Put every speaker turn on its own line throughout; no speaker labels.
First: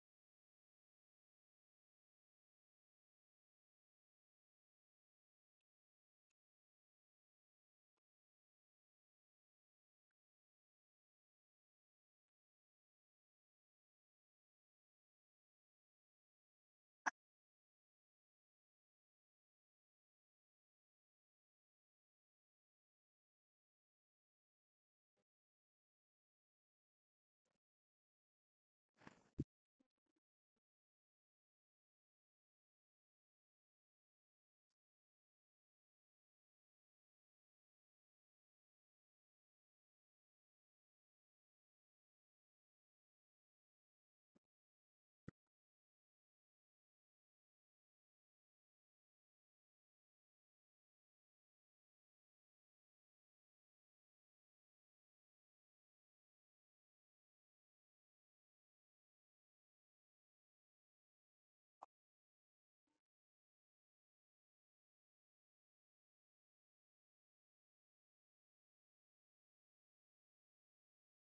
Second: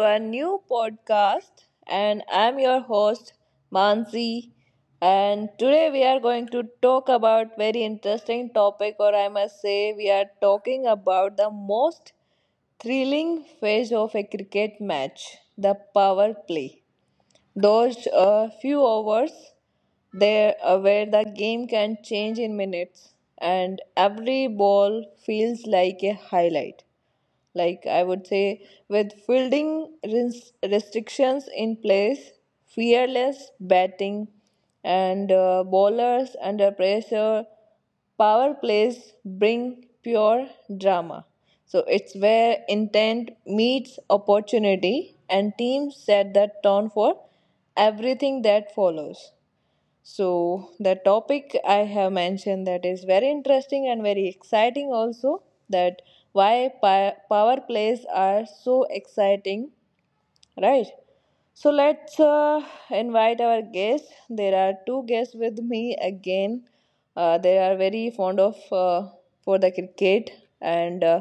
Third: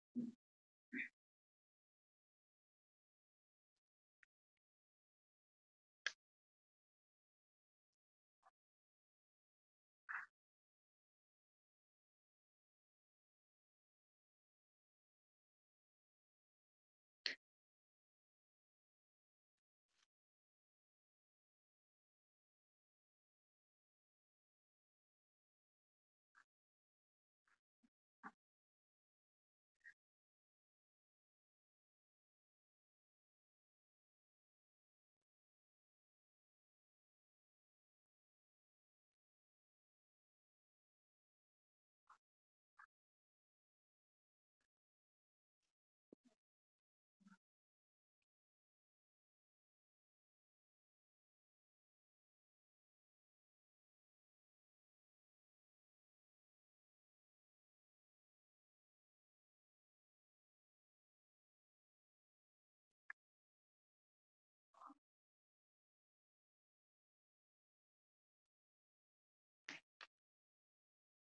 our new podcast. And I'm your host, Mansi. And today we are going to talk about very interesting topic, or I must say we are talking about the most thrilling phase of a cricket match, the power play. Those few hours there where the game can change in minutes, and every ball feels like a highlight, like I would say, with fielding restrictions in place, fearless batting, and bowlers under pressure, power plays bring pure drama. So it's where intent meets opportunity and teams set the tone for everything that follows. So the topic I have mentioned, that is very interesting and very exciting also, that why power plays are so exciting. Right. So let's invite our guests. There are two guests with me again. They are very fond of for the cricket, and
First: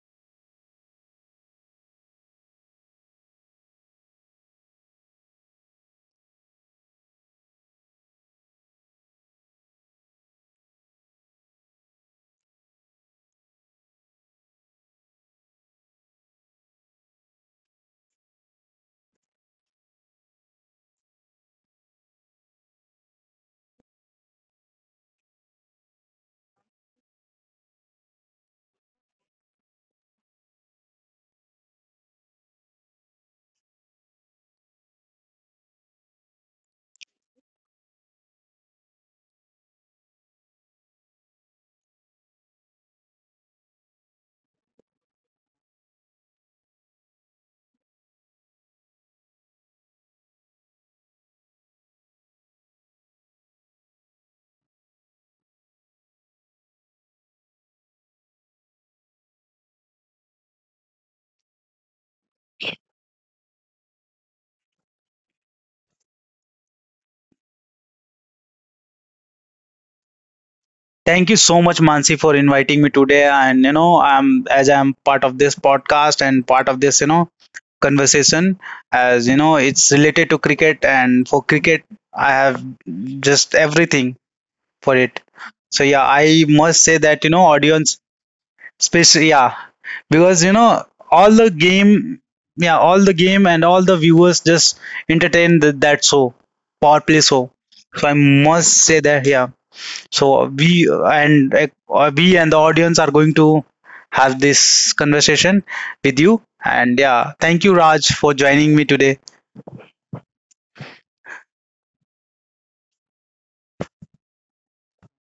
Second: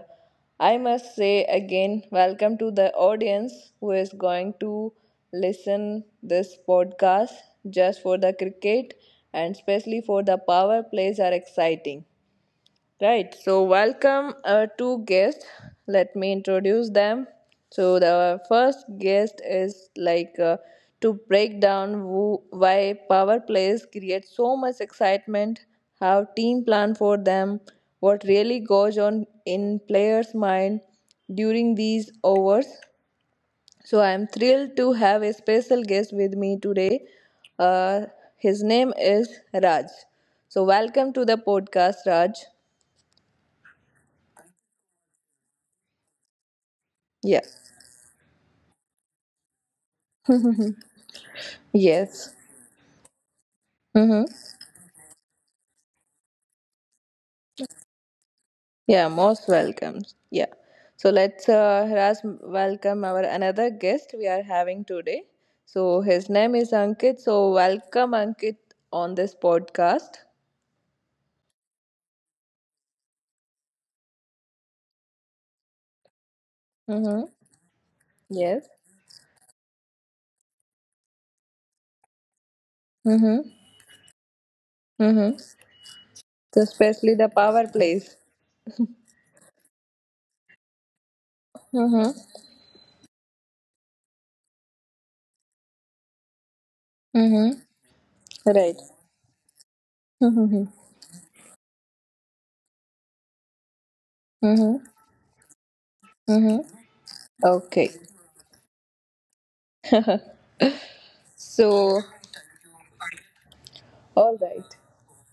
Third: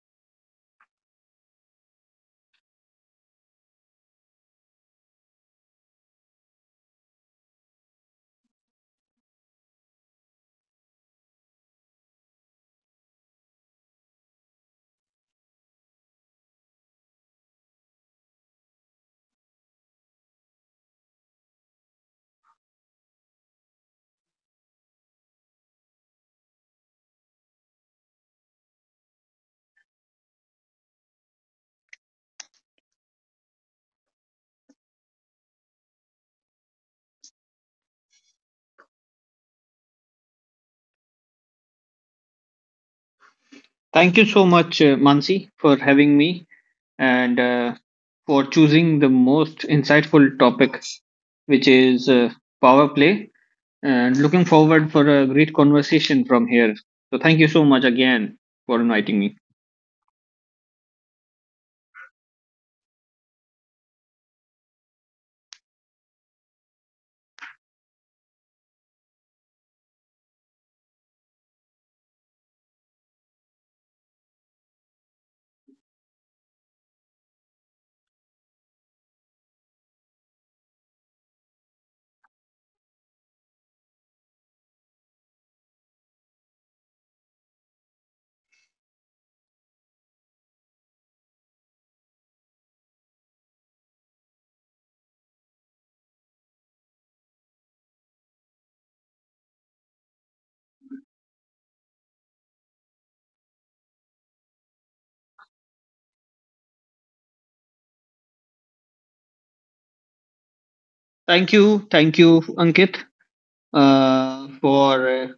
I must say again, welcome to the audience who is going to listen this podcast just for the cricket, and especially for the power plays are exciting. Right. So, welcome our two guests. Let me introduce them. So, the first guest is like to break down who, why power plays create so much excitement, how team plan for them, what really goes on in players' mind during these overs. So, I am thrilled to have a special guest with me today. Uh, his name is Raj. So, welcome to the podcast, Raj.
Thank you so much, Mansi, for having me and
Yeah.
for choosing the most insightful topic, which is
Yes.
power play. And
Mm-hmm.
looking forward for a great conversation from here. So thank you so much again for
Yeah,
inviting me.
most welcome. Yeah. So let's harass welcome our another guest we are having today. So his name is Ankit. So welcome Ankit on this podcast.
Thank you so much, Mansi, for inviting me today. And I'm as I'm part of this podcast and part of this,
Mm-hmm.
conversation.
Yes.
As you know, it's related to cricket, and for cricket, I have
Mm-hmm.
just everything for it.
Mm-hmm.
So yeah, I
So
must say
especially
that
the power
audience,
plays.
especially yeah, because all the
Mm-hmm.
game, yeah, all the game and all the viewers just entertain that show, power play show.
Mm-hmm.
So I must
Right.
say that yeah, so
Mm-hmm.
we and the audience are going to have
Mm-hmm.
this conversation with you.
Mm-hmm.
And yeah, thank you,
Okay.
Raj, for joining me today.
So,
Thank you, Ankit,
all right.
for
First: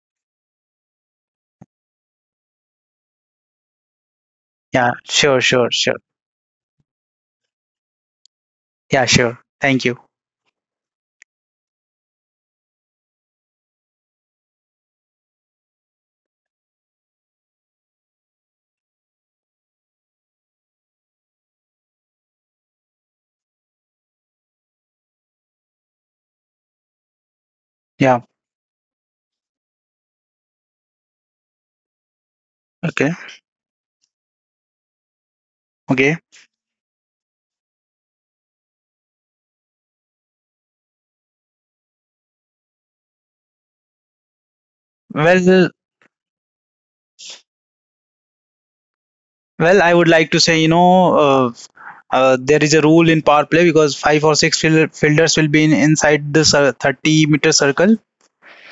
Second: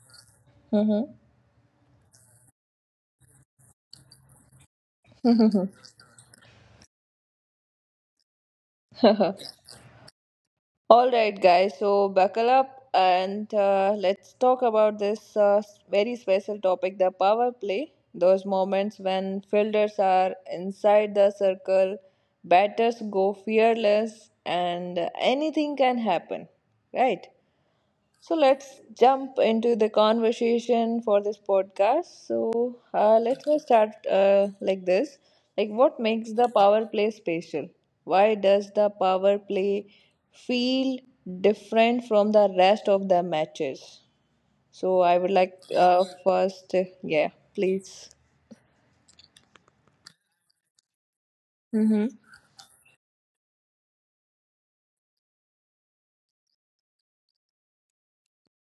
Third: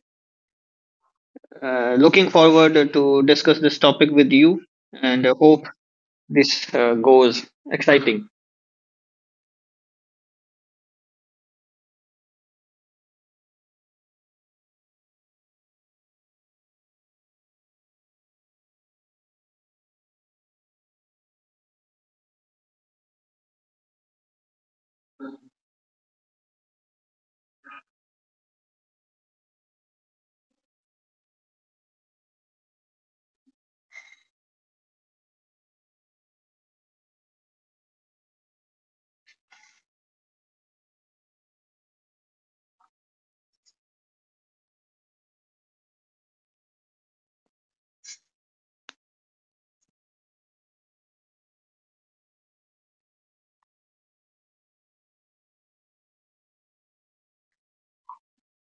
Mm-hmm.
looking forward to discuss this topic with you,
Yeah,
and I
sure,
hope
sure, sure.
this goes exciting.
Yeah, sure, thank you.
All right, guys, so buckle up and let's talk about this very special topic, the power play. Those moments when fielders are inside the circle, batters go fearless, and anything can happen, right?
Yeah.
So let's jump into the conversation for this podcast. So
Okay.
let's just start like this. Like, what
Okay.
makes the power play special? Why does the power play feel different from the rest of the matches? So I would like
well
uh, first, yeah, please.
well I would like to say
Mm-hmm.
there is a rule in power play because five or six fielders will be inside the 30-meter circle.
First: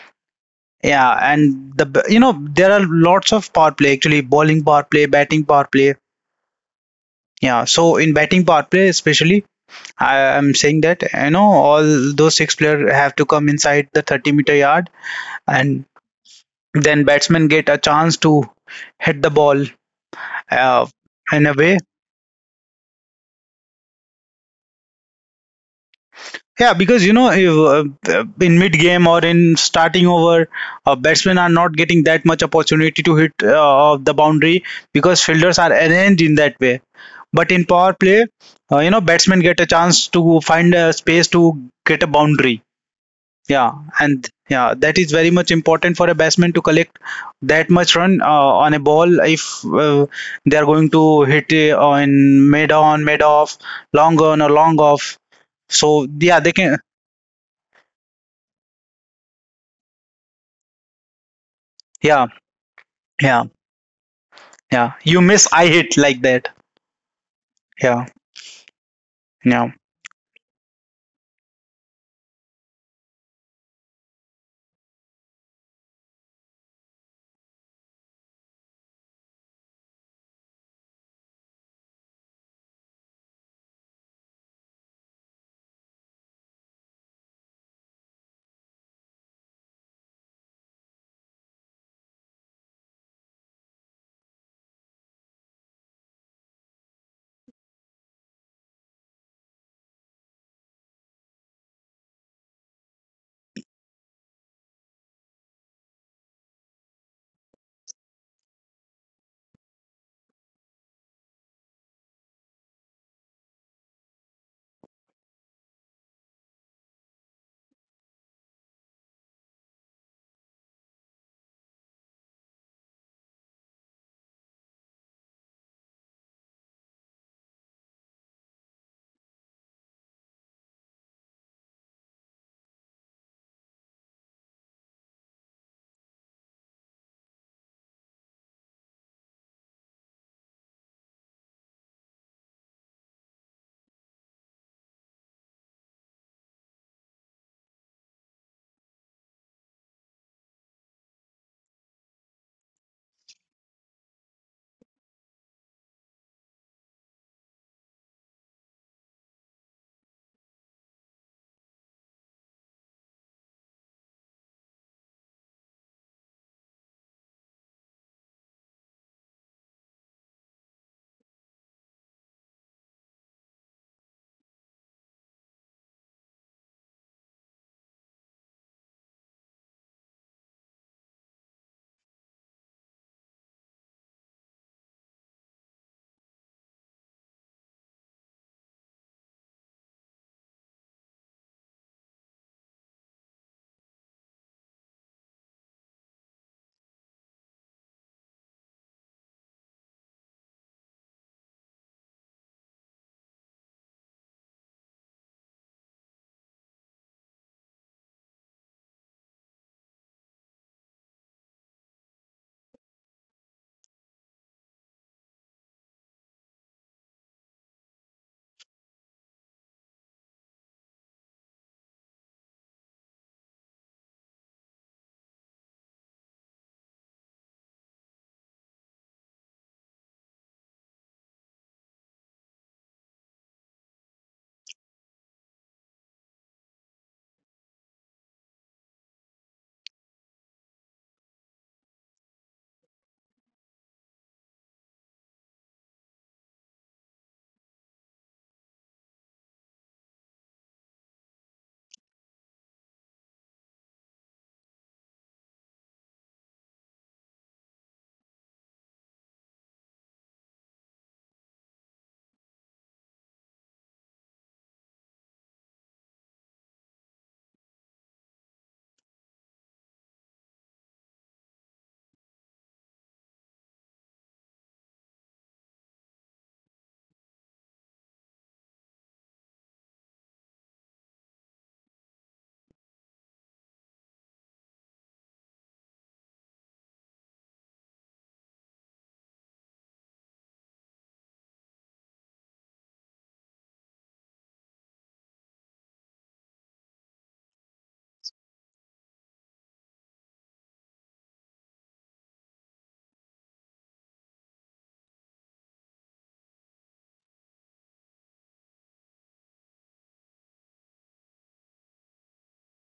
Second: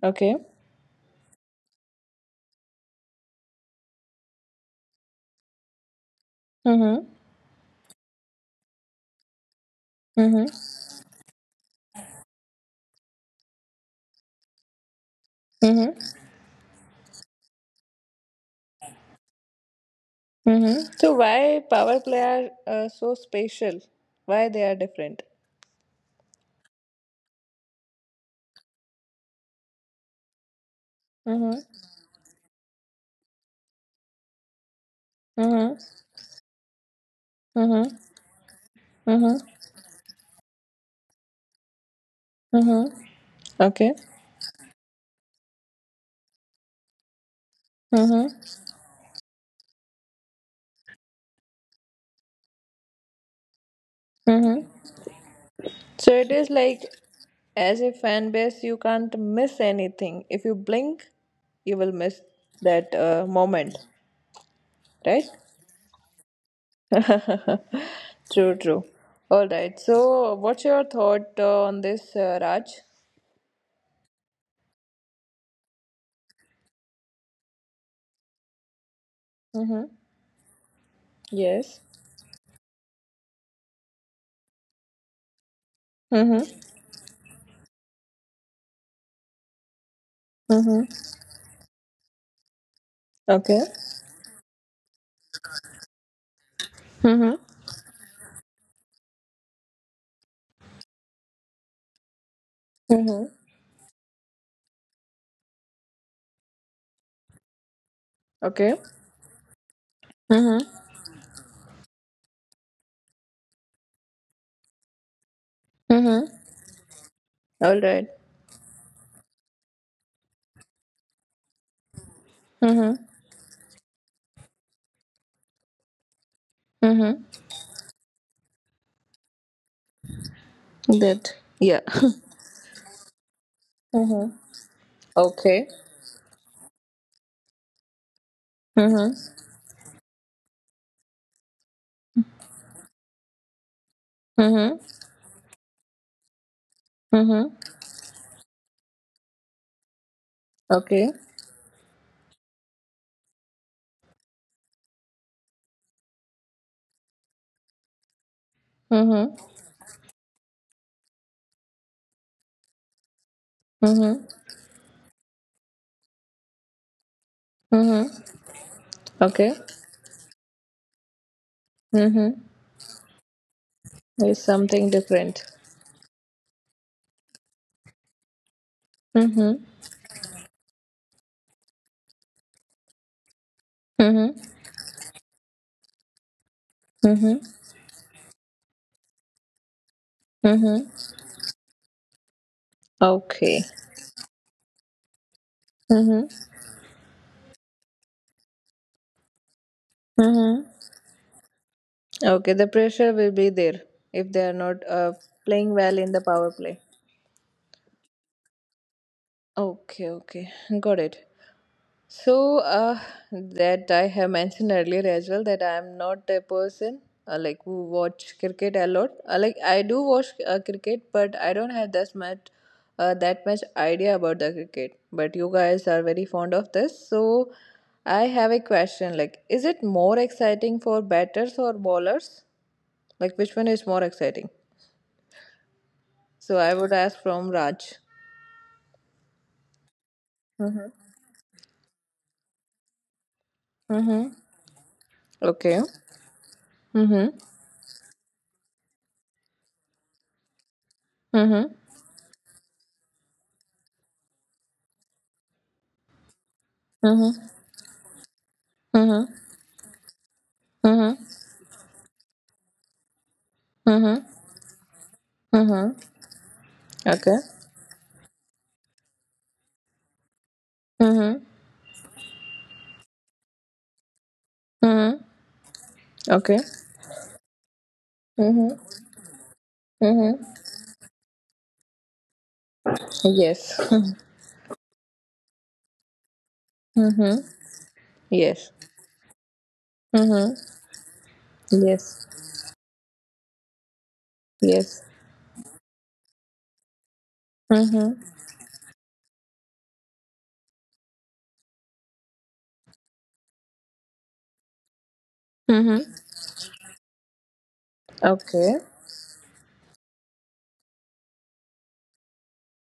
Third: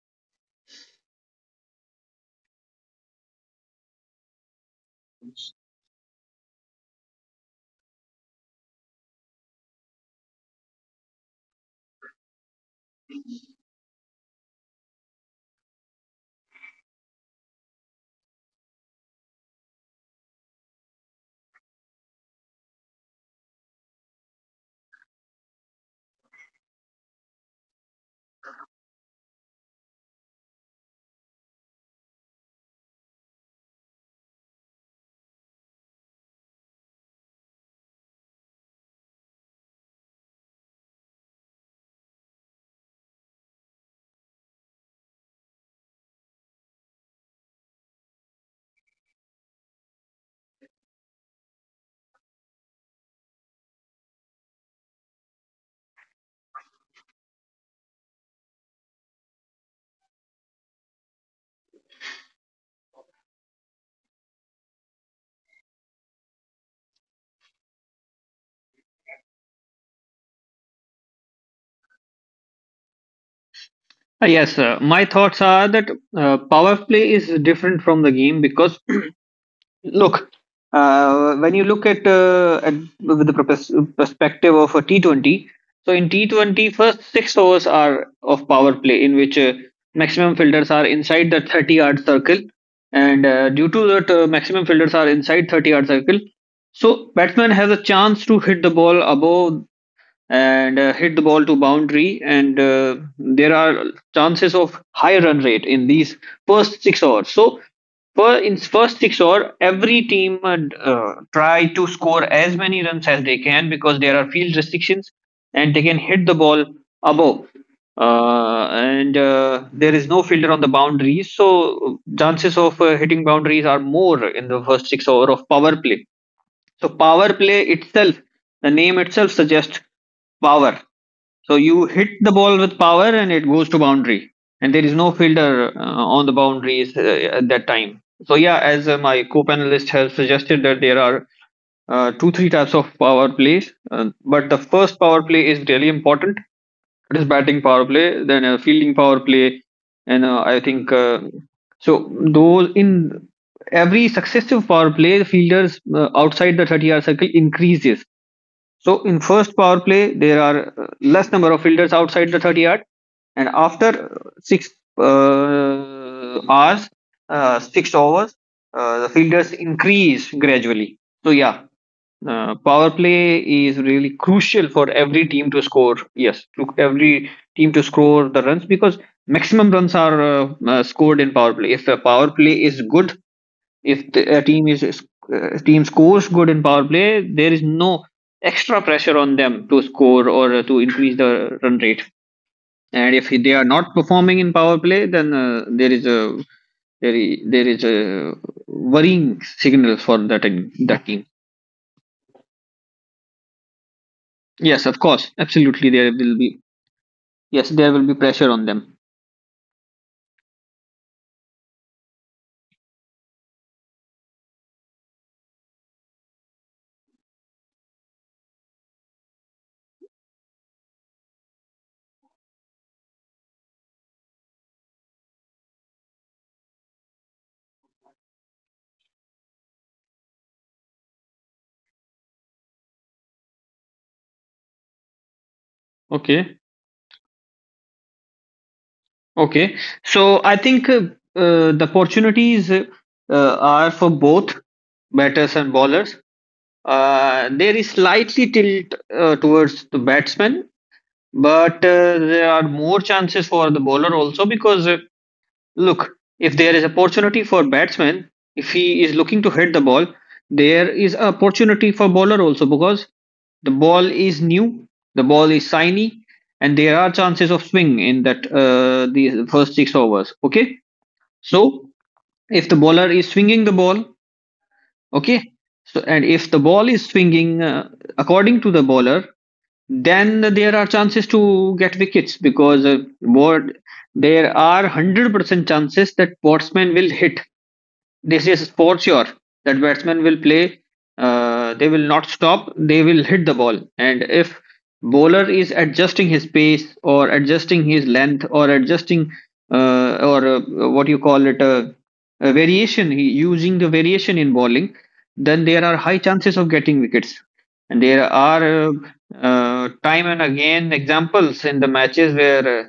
Okay.
Yeah, and you know, there are lots of power play, actually, bowling power play, batting power play.
Mm-hmm.
Yeah, so in batting power play, especially, I
Mm-hmm.
am saying that you know all those six players have to come inside the 30-meter yard, and
Mm-hmm.
then batsmen get a chance to hit the ball uh,
Mm-hmm. So
in a
why
way.
power play are so special? Why they are different?
Yeah, because you know, if in mid game or in starting over, batsmen are
Mm-hmm.
not getting that much opportunity to hit the boundary because fielders are arranged in that way. But in power
Mm-hmm.
play, you know,
Mm-hmm.
batsmen get a chance to find a space to get a boundary.
Mm-hmm.
Yeah,
Okay.
and yeah, that is very much important for a batsman to collect that much run
Mm-hmm.
on a ball if they are going to hit it on, mid off, long on or
Mm-hmm.
long off. So
So it
yeah,
is
they can.
like, as a fan base, you can't miss anything. If you blink, you will miss
Yeah,
that
yeah,
moment,
yeah. You
right?
miss, I hit like that. Yeah,
True, true. All
yeah,
right. So, what's your thought on this, Raj?
Yes, my thoughts are that power play is different from the game because
Mm-hmm.
look, when you
Yes.
look at with the perspective of a T20. So in T20,
Mm-hmm.
first six overs are of power play, in which maximum fielders are
Mm-hmm.
inside the 30-yard circle, and
Okay.
due to that, maximum fielders are inside 30-yard circle. So
Mm-hmm.
batsman has a chance to hit the ball above and hit the ball to boundary, and
Mm-hmm.
there are chances of high run rate in these first 6 overs. So for in
Okay.
first 6 over every team
Mm-hmm.
try to score as many runs as they can because there are field restrictions, and they can hit
Mm-hmm.
the ball above
All right.
and there is no fielder on the boundaries, so chances of
Mm-hmm.
hitting boundaries are more in the first 6 over of power play. So
Mm-hmm.
power play itself, the name itself suggests power.
Good.
So
Yeah.
you hit the ball with power and it goes to boundary,
Mm-hmm.
and there is no
Okay.
fielder on the boundaries at that time. So yeah, as my
Mm-hmm.
co-panelist has suggested, that there are two three types of power plays, but the
Mm-hmm.
first power play is really important. It is
Mm-hmm.
batting power play, then fielding power play, and I think
Okay.
so. Those in every successive power play, the fielders outside the 30-yard circle increases. So in
Mm-hmm.
first power play, there are less number of fielders outside the 30-yard, and after
Mm-hmm.
uh, hours, six
Mm-hmm.
overs, the fielders
Okay.
increase gradually. So yeah,
Mm-hmm.
power play is really
It's
crucial for
something
every
different.
team to score. Yes, to every team to score the runs because
Mm-hmm.
maximum runs are scored in power play. If the power play is good, if
Mm-hmm.
the a team is- team scores good in power play,
Mm-hmm.
there is no extra pressure on them to score or to
Mm-hmm.
increase the run rate. And if they
Okay.
are not performing in power play, then there is
Mm-hmm.
a there is, there is a worrying signal for that
Mm-hmm.
that team.
Okay. The pressure will be there if they are
Yes,
not
of course.
playing
Absolutely,
well
there
in the
will
power
be.
play.
Yes, there will be pressure on them.
Okay. Okay. Got it. So that I have mentioned earlier as well that I am not a person like who watch cricket a lot. Like, I do watch cricket, but I don't have that much that much idea about the cricket. But you guys are very fond of this, so I have a question. Like, is it more exciting for batters or bowlers? Like, which one is more exciting?
Okay.
So I would ask from Raj.
Okay. So I think
Mm-hmm.
the opportunities are for
Mm-hmm.
both batters and
Okay.
bowlers.
Mm-hmm.
There is slightly tilt towards the batsman, but
Mm-hmm.
there are more chances for the bowler also because look, if there is opportunity
Mm-hmm.
for batsman, if he is
Mm-hmm.
looking to hit the ball, there is
Mm-hmm.
opportunity for bowler also because the ball
Mm-hmm.
is new, the ball is
Mm-hmm.
shiny, and there are
Okay.
chances of swing in that the first six overs. Okay,
Mm-hmm.
so if the bowler is swinging the ball,
Mm-hmm.
okay, so and if the
Okay.
ball is swinging according to the
Mm-hmm.
bowler, then
Mm-hmm.
there are chances to get wickets because what
Yes.
there are 100% chances that batsman will hit.
Mm-hmm.
This is
Yes.
sports your that batsmen will
Mm-hmm.
play. They will not
Yes.
stop. They will hit the ball. And if
Yes.
bowler is adjusting his pace or adjusting his
Mm-hmm.
length or adjusting or what you call it a variation, using the variation in bowling, then there are
Mm-hmm.
high chances of getting wickets. And there are
Okay.
time and again examples in the matches where.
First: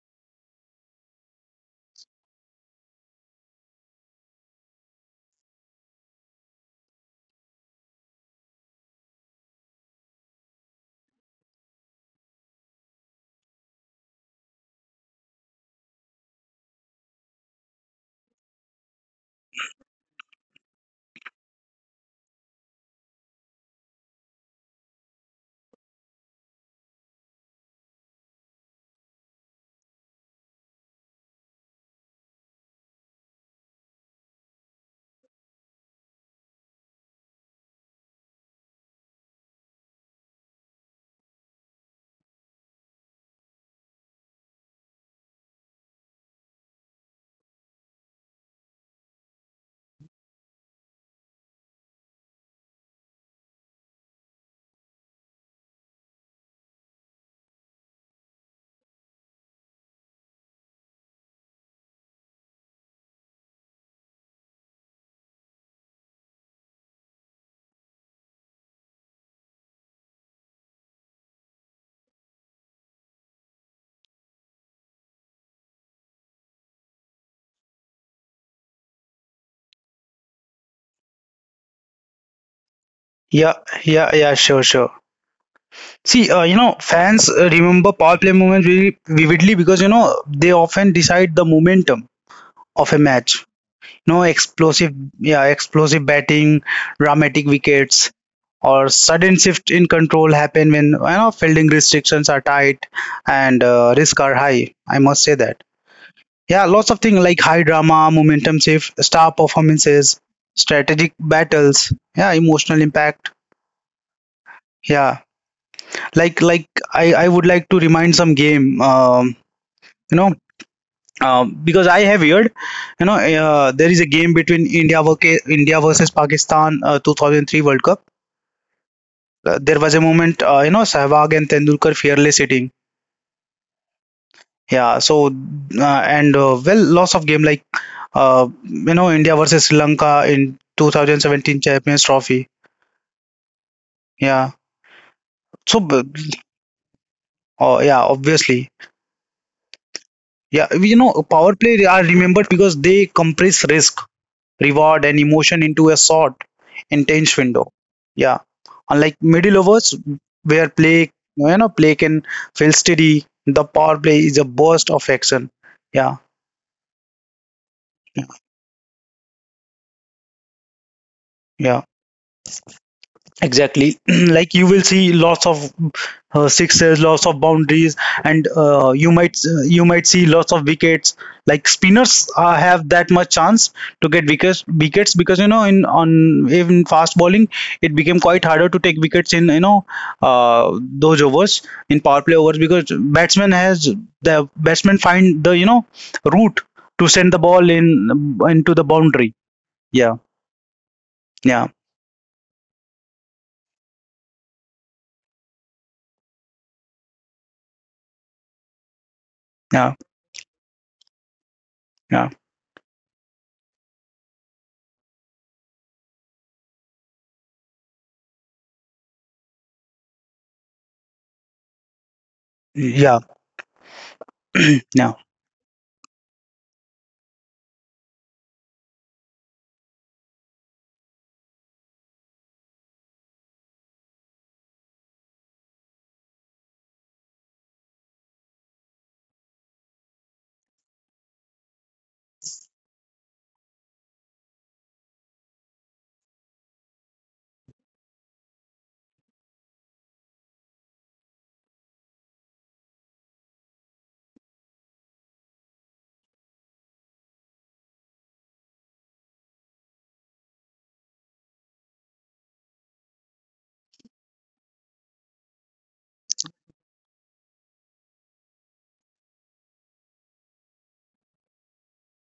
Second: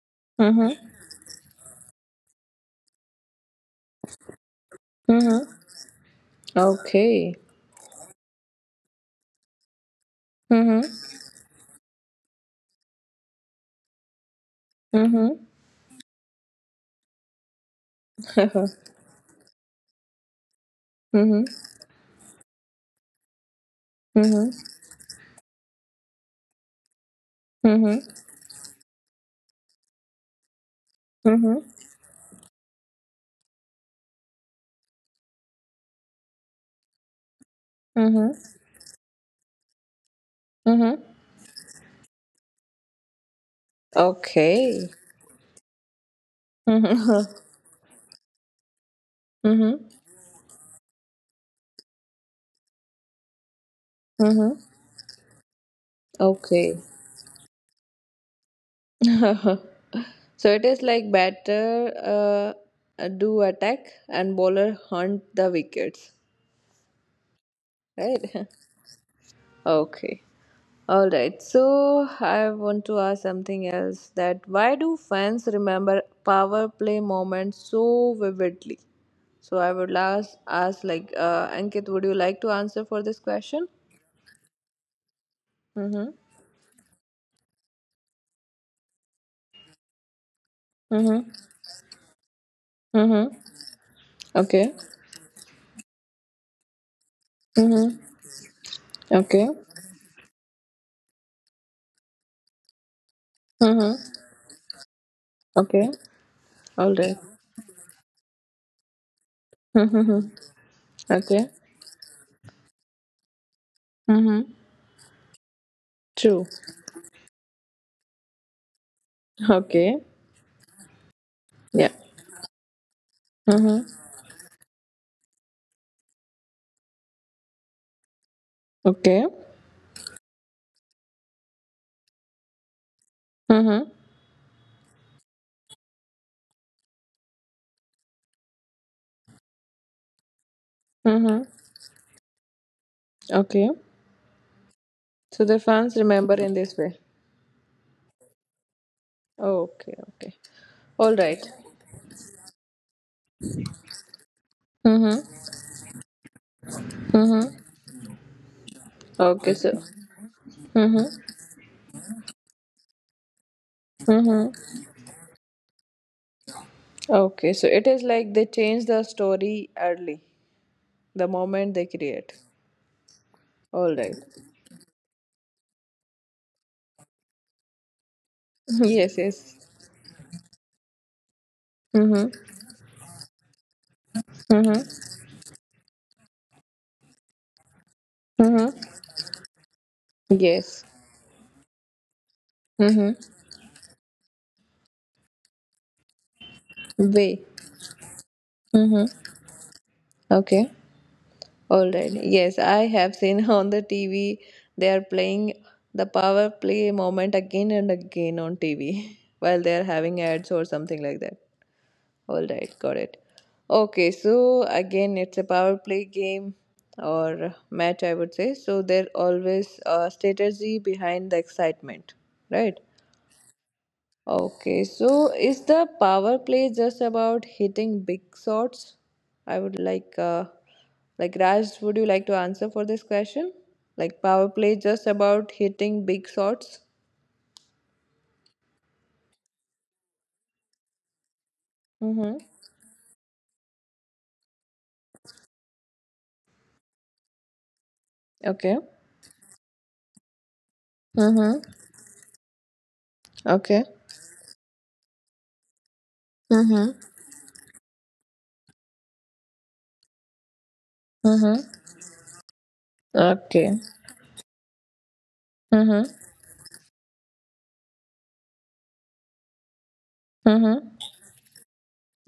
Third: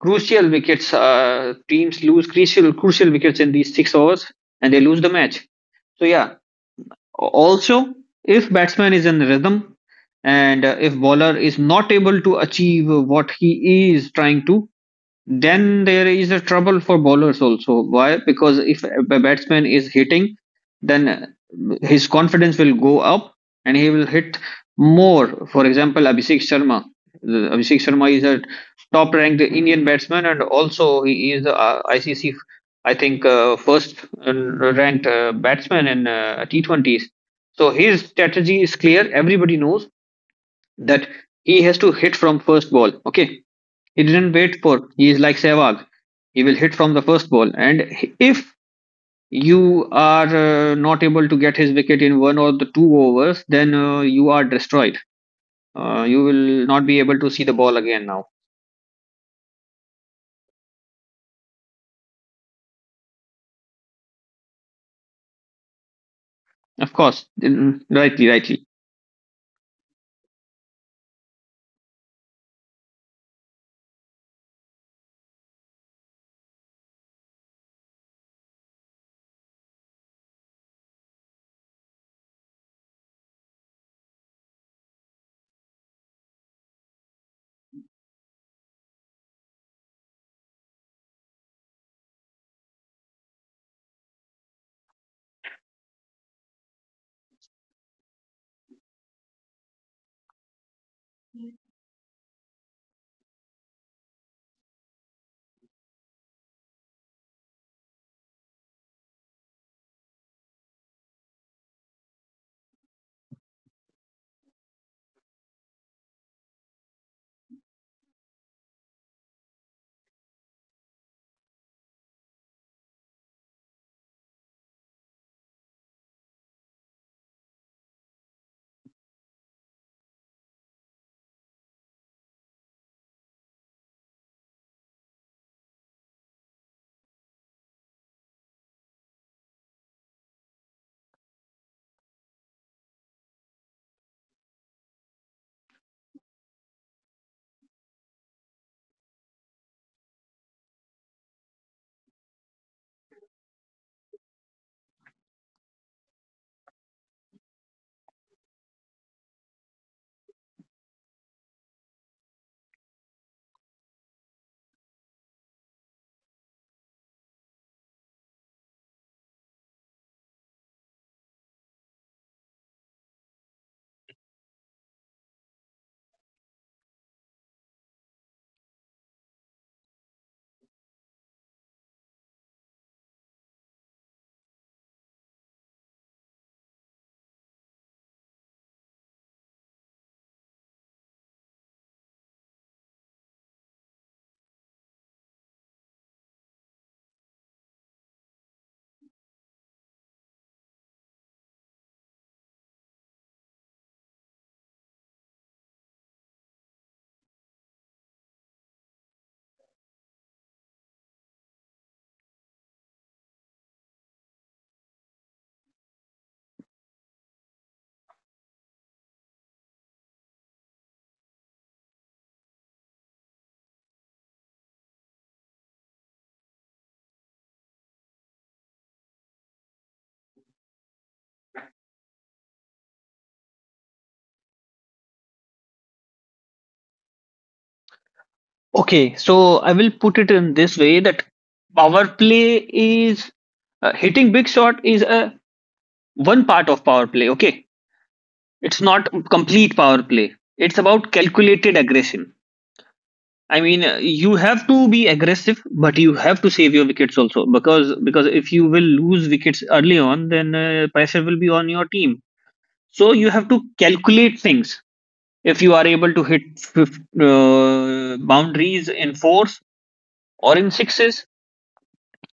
Crucial
Mm-hmm.
wickets. Teams lose crucial wickets in these six overs and they lose the match.
Mm-hmm.
So yeah.
Okay.
Also, if batsman is in rhythm and if
Mm-hmm.
bowler is not able to achieve what he is trying to,
Mm-hmm.
then there is a trouble for bowlers also. Why? Because if a batsman is hitting, then
Mm-hmm.
his confidence will go up and he will hit
Mm-hmm.
more. For example, Abhishek Sharma. Abhishek
Mm-hmm.
Sharma is a top ranked Indian batsman, and also he is
Mm-hmm.
ICC, I think, first ranked batsman in T20s. So his
Mm-hmm.
strategy is clear. Everybody knows that
Mm-hmm.
he has to hit from first ball. Okay, he didn't wait
Okay.
for. He is like Sehwag. He will hit from the first
Mm-hmm.
ball. And if you
Mm-hmm.
are not able to get his wicket in one or the two overs, then you are
Mm-hmm.
destroyed. You will
Okay.
not be able to see the ball again now.
So it is like batter do attack and bowler hunt the wickets,
Of course. Mm, rightly,
right?
rightly.
Okay. All right. So I want to ask something else, that why do fans remember power play moments so vividly? So I would last ask like Ankit, would you like to answer for this
yeah,
question?
yeah, yeah. Sure, sure.
Mm-hmm.
See, you know, fans remember power play moments really vividly because you know they often
Mm-hmm.
decide the momentum of a
Mm-hmm.
match. No
Okay.
explosive, yeah, explosive batting, dramatic
Mm-hmm.
wickets, or sudden
Okay.
shift in control happen when you know fielding restrictions are tight and
Mm-hmm.
risk are high. I must say that.
Okay.
Yeah, lots of
All
things like high drama, momentum shift, star performances,
right.
strategic
Okay.
battles. Yeah, emotional impact.
Mm-hmm.
Yeah,
True.
like I would like to remind some game.
Okay.
You know, because
Yeah.
I have heard, you know, there
Mm-hmm.
is a game between India versus Pakistan, 2003 World Cup.
Okay.
There was a moment, you know, Sehwag and Tendulkar fearless hitting.
Mm-hmm.
Yeah, so and well, loss of game like you know, India versus Sri Lanka in
Mm-hmm.
2017 Champions Trophy.
Okay.
Yeah,
So the
so
fans remember in this way.
oh yeah, obviously,
Okay. Okay.
yeah, you know,
All right.
power play are remembered because they compress risk, reward, and emotion
Mm-hmm.
into a short, intense
Mm-hmm.
window. Yeah. Unlike middle
Okay. So.
overs where play
Mm-hmm.
you know play can feel steady, the power play is a
Mm-hmm.
burst of action. Yeah,
Okay. So it is
yeah.
like they change the story early, the moment
Yeah.
they create.
Exactly.
All right.
Like you will see lots of sixes, lots of boundaries, and
Mm-hmm. Yes. Yes.
you might see lots of wickets. Like spinners
Mm-hmm.
have that much chance to get wickets
Mm-hmm.
because you know, in on even fast bowling, it became quite harder to take
Mm-hmm.
wickets in you know uh,
Yes.
those overs, in power play overs, because
Mm-hmm.
batsman has the batsman find the, you know, route to send the
Way.
ball in into the boundary.
Mm-hmm.
Yeah,
Okay.
yeah,
All right. Yes, I have seen on the TV they are playing the power play moment again and again on TV while they are
yeah,
having ads or something like that.
yeah,
All right, got it. Okay, so again it's a power play game or match I would say. So there always a strategy behind the excitement, right?
yeah.
Okay,
Yeah.
so is the power play just about hitting big shots? I would like Raj, would you like to answer for this question? Like power play just about hitting big shots?
Okay, so I will put it in this way that power
Mm-hmm.
play is hitting big shot is a one part of power play. Okay, it's
Okay.
not complete power play. It's about
Mm-hmm.
calculated aggression. I mean,
Okay.
you have to be aggressive, but you have to save your
Mm-hmm.
wickets also because if you will lose wickets early on, then pressure will be
Mm-hmm.
on your team. So you have to
Okay.
calculate things. If you are able to
Mm-hmm.
hit boundaries in fours or in
Mm-hmm.
sixes,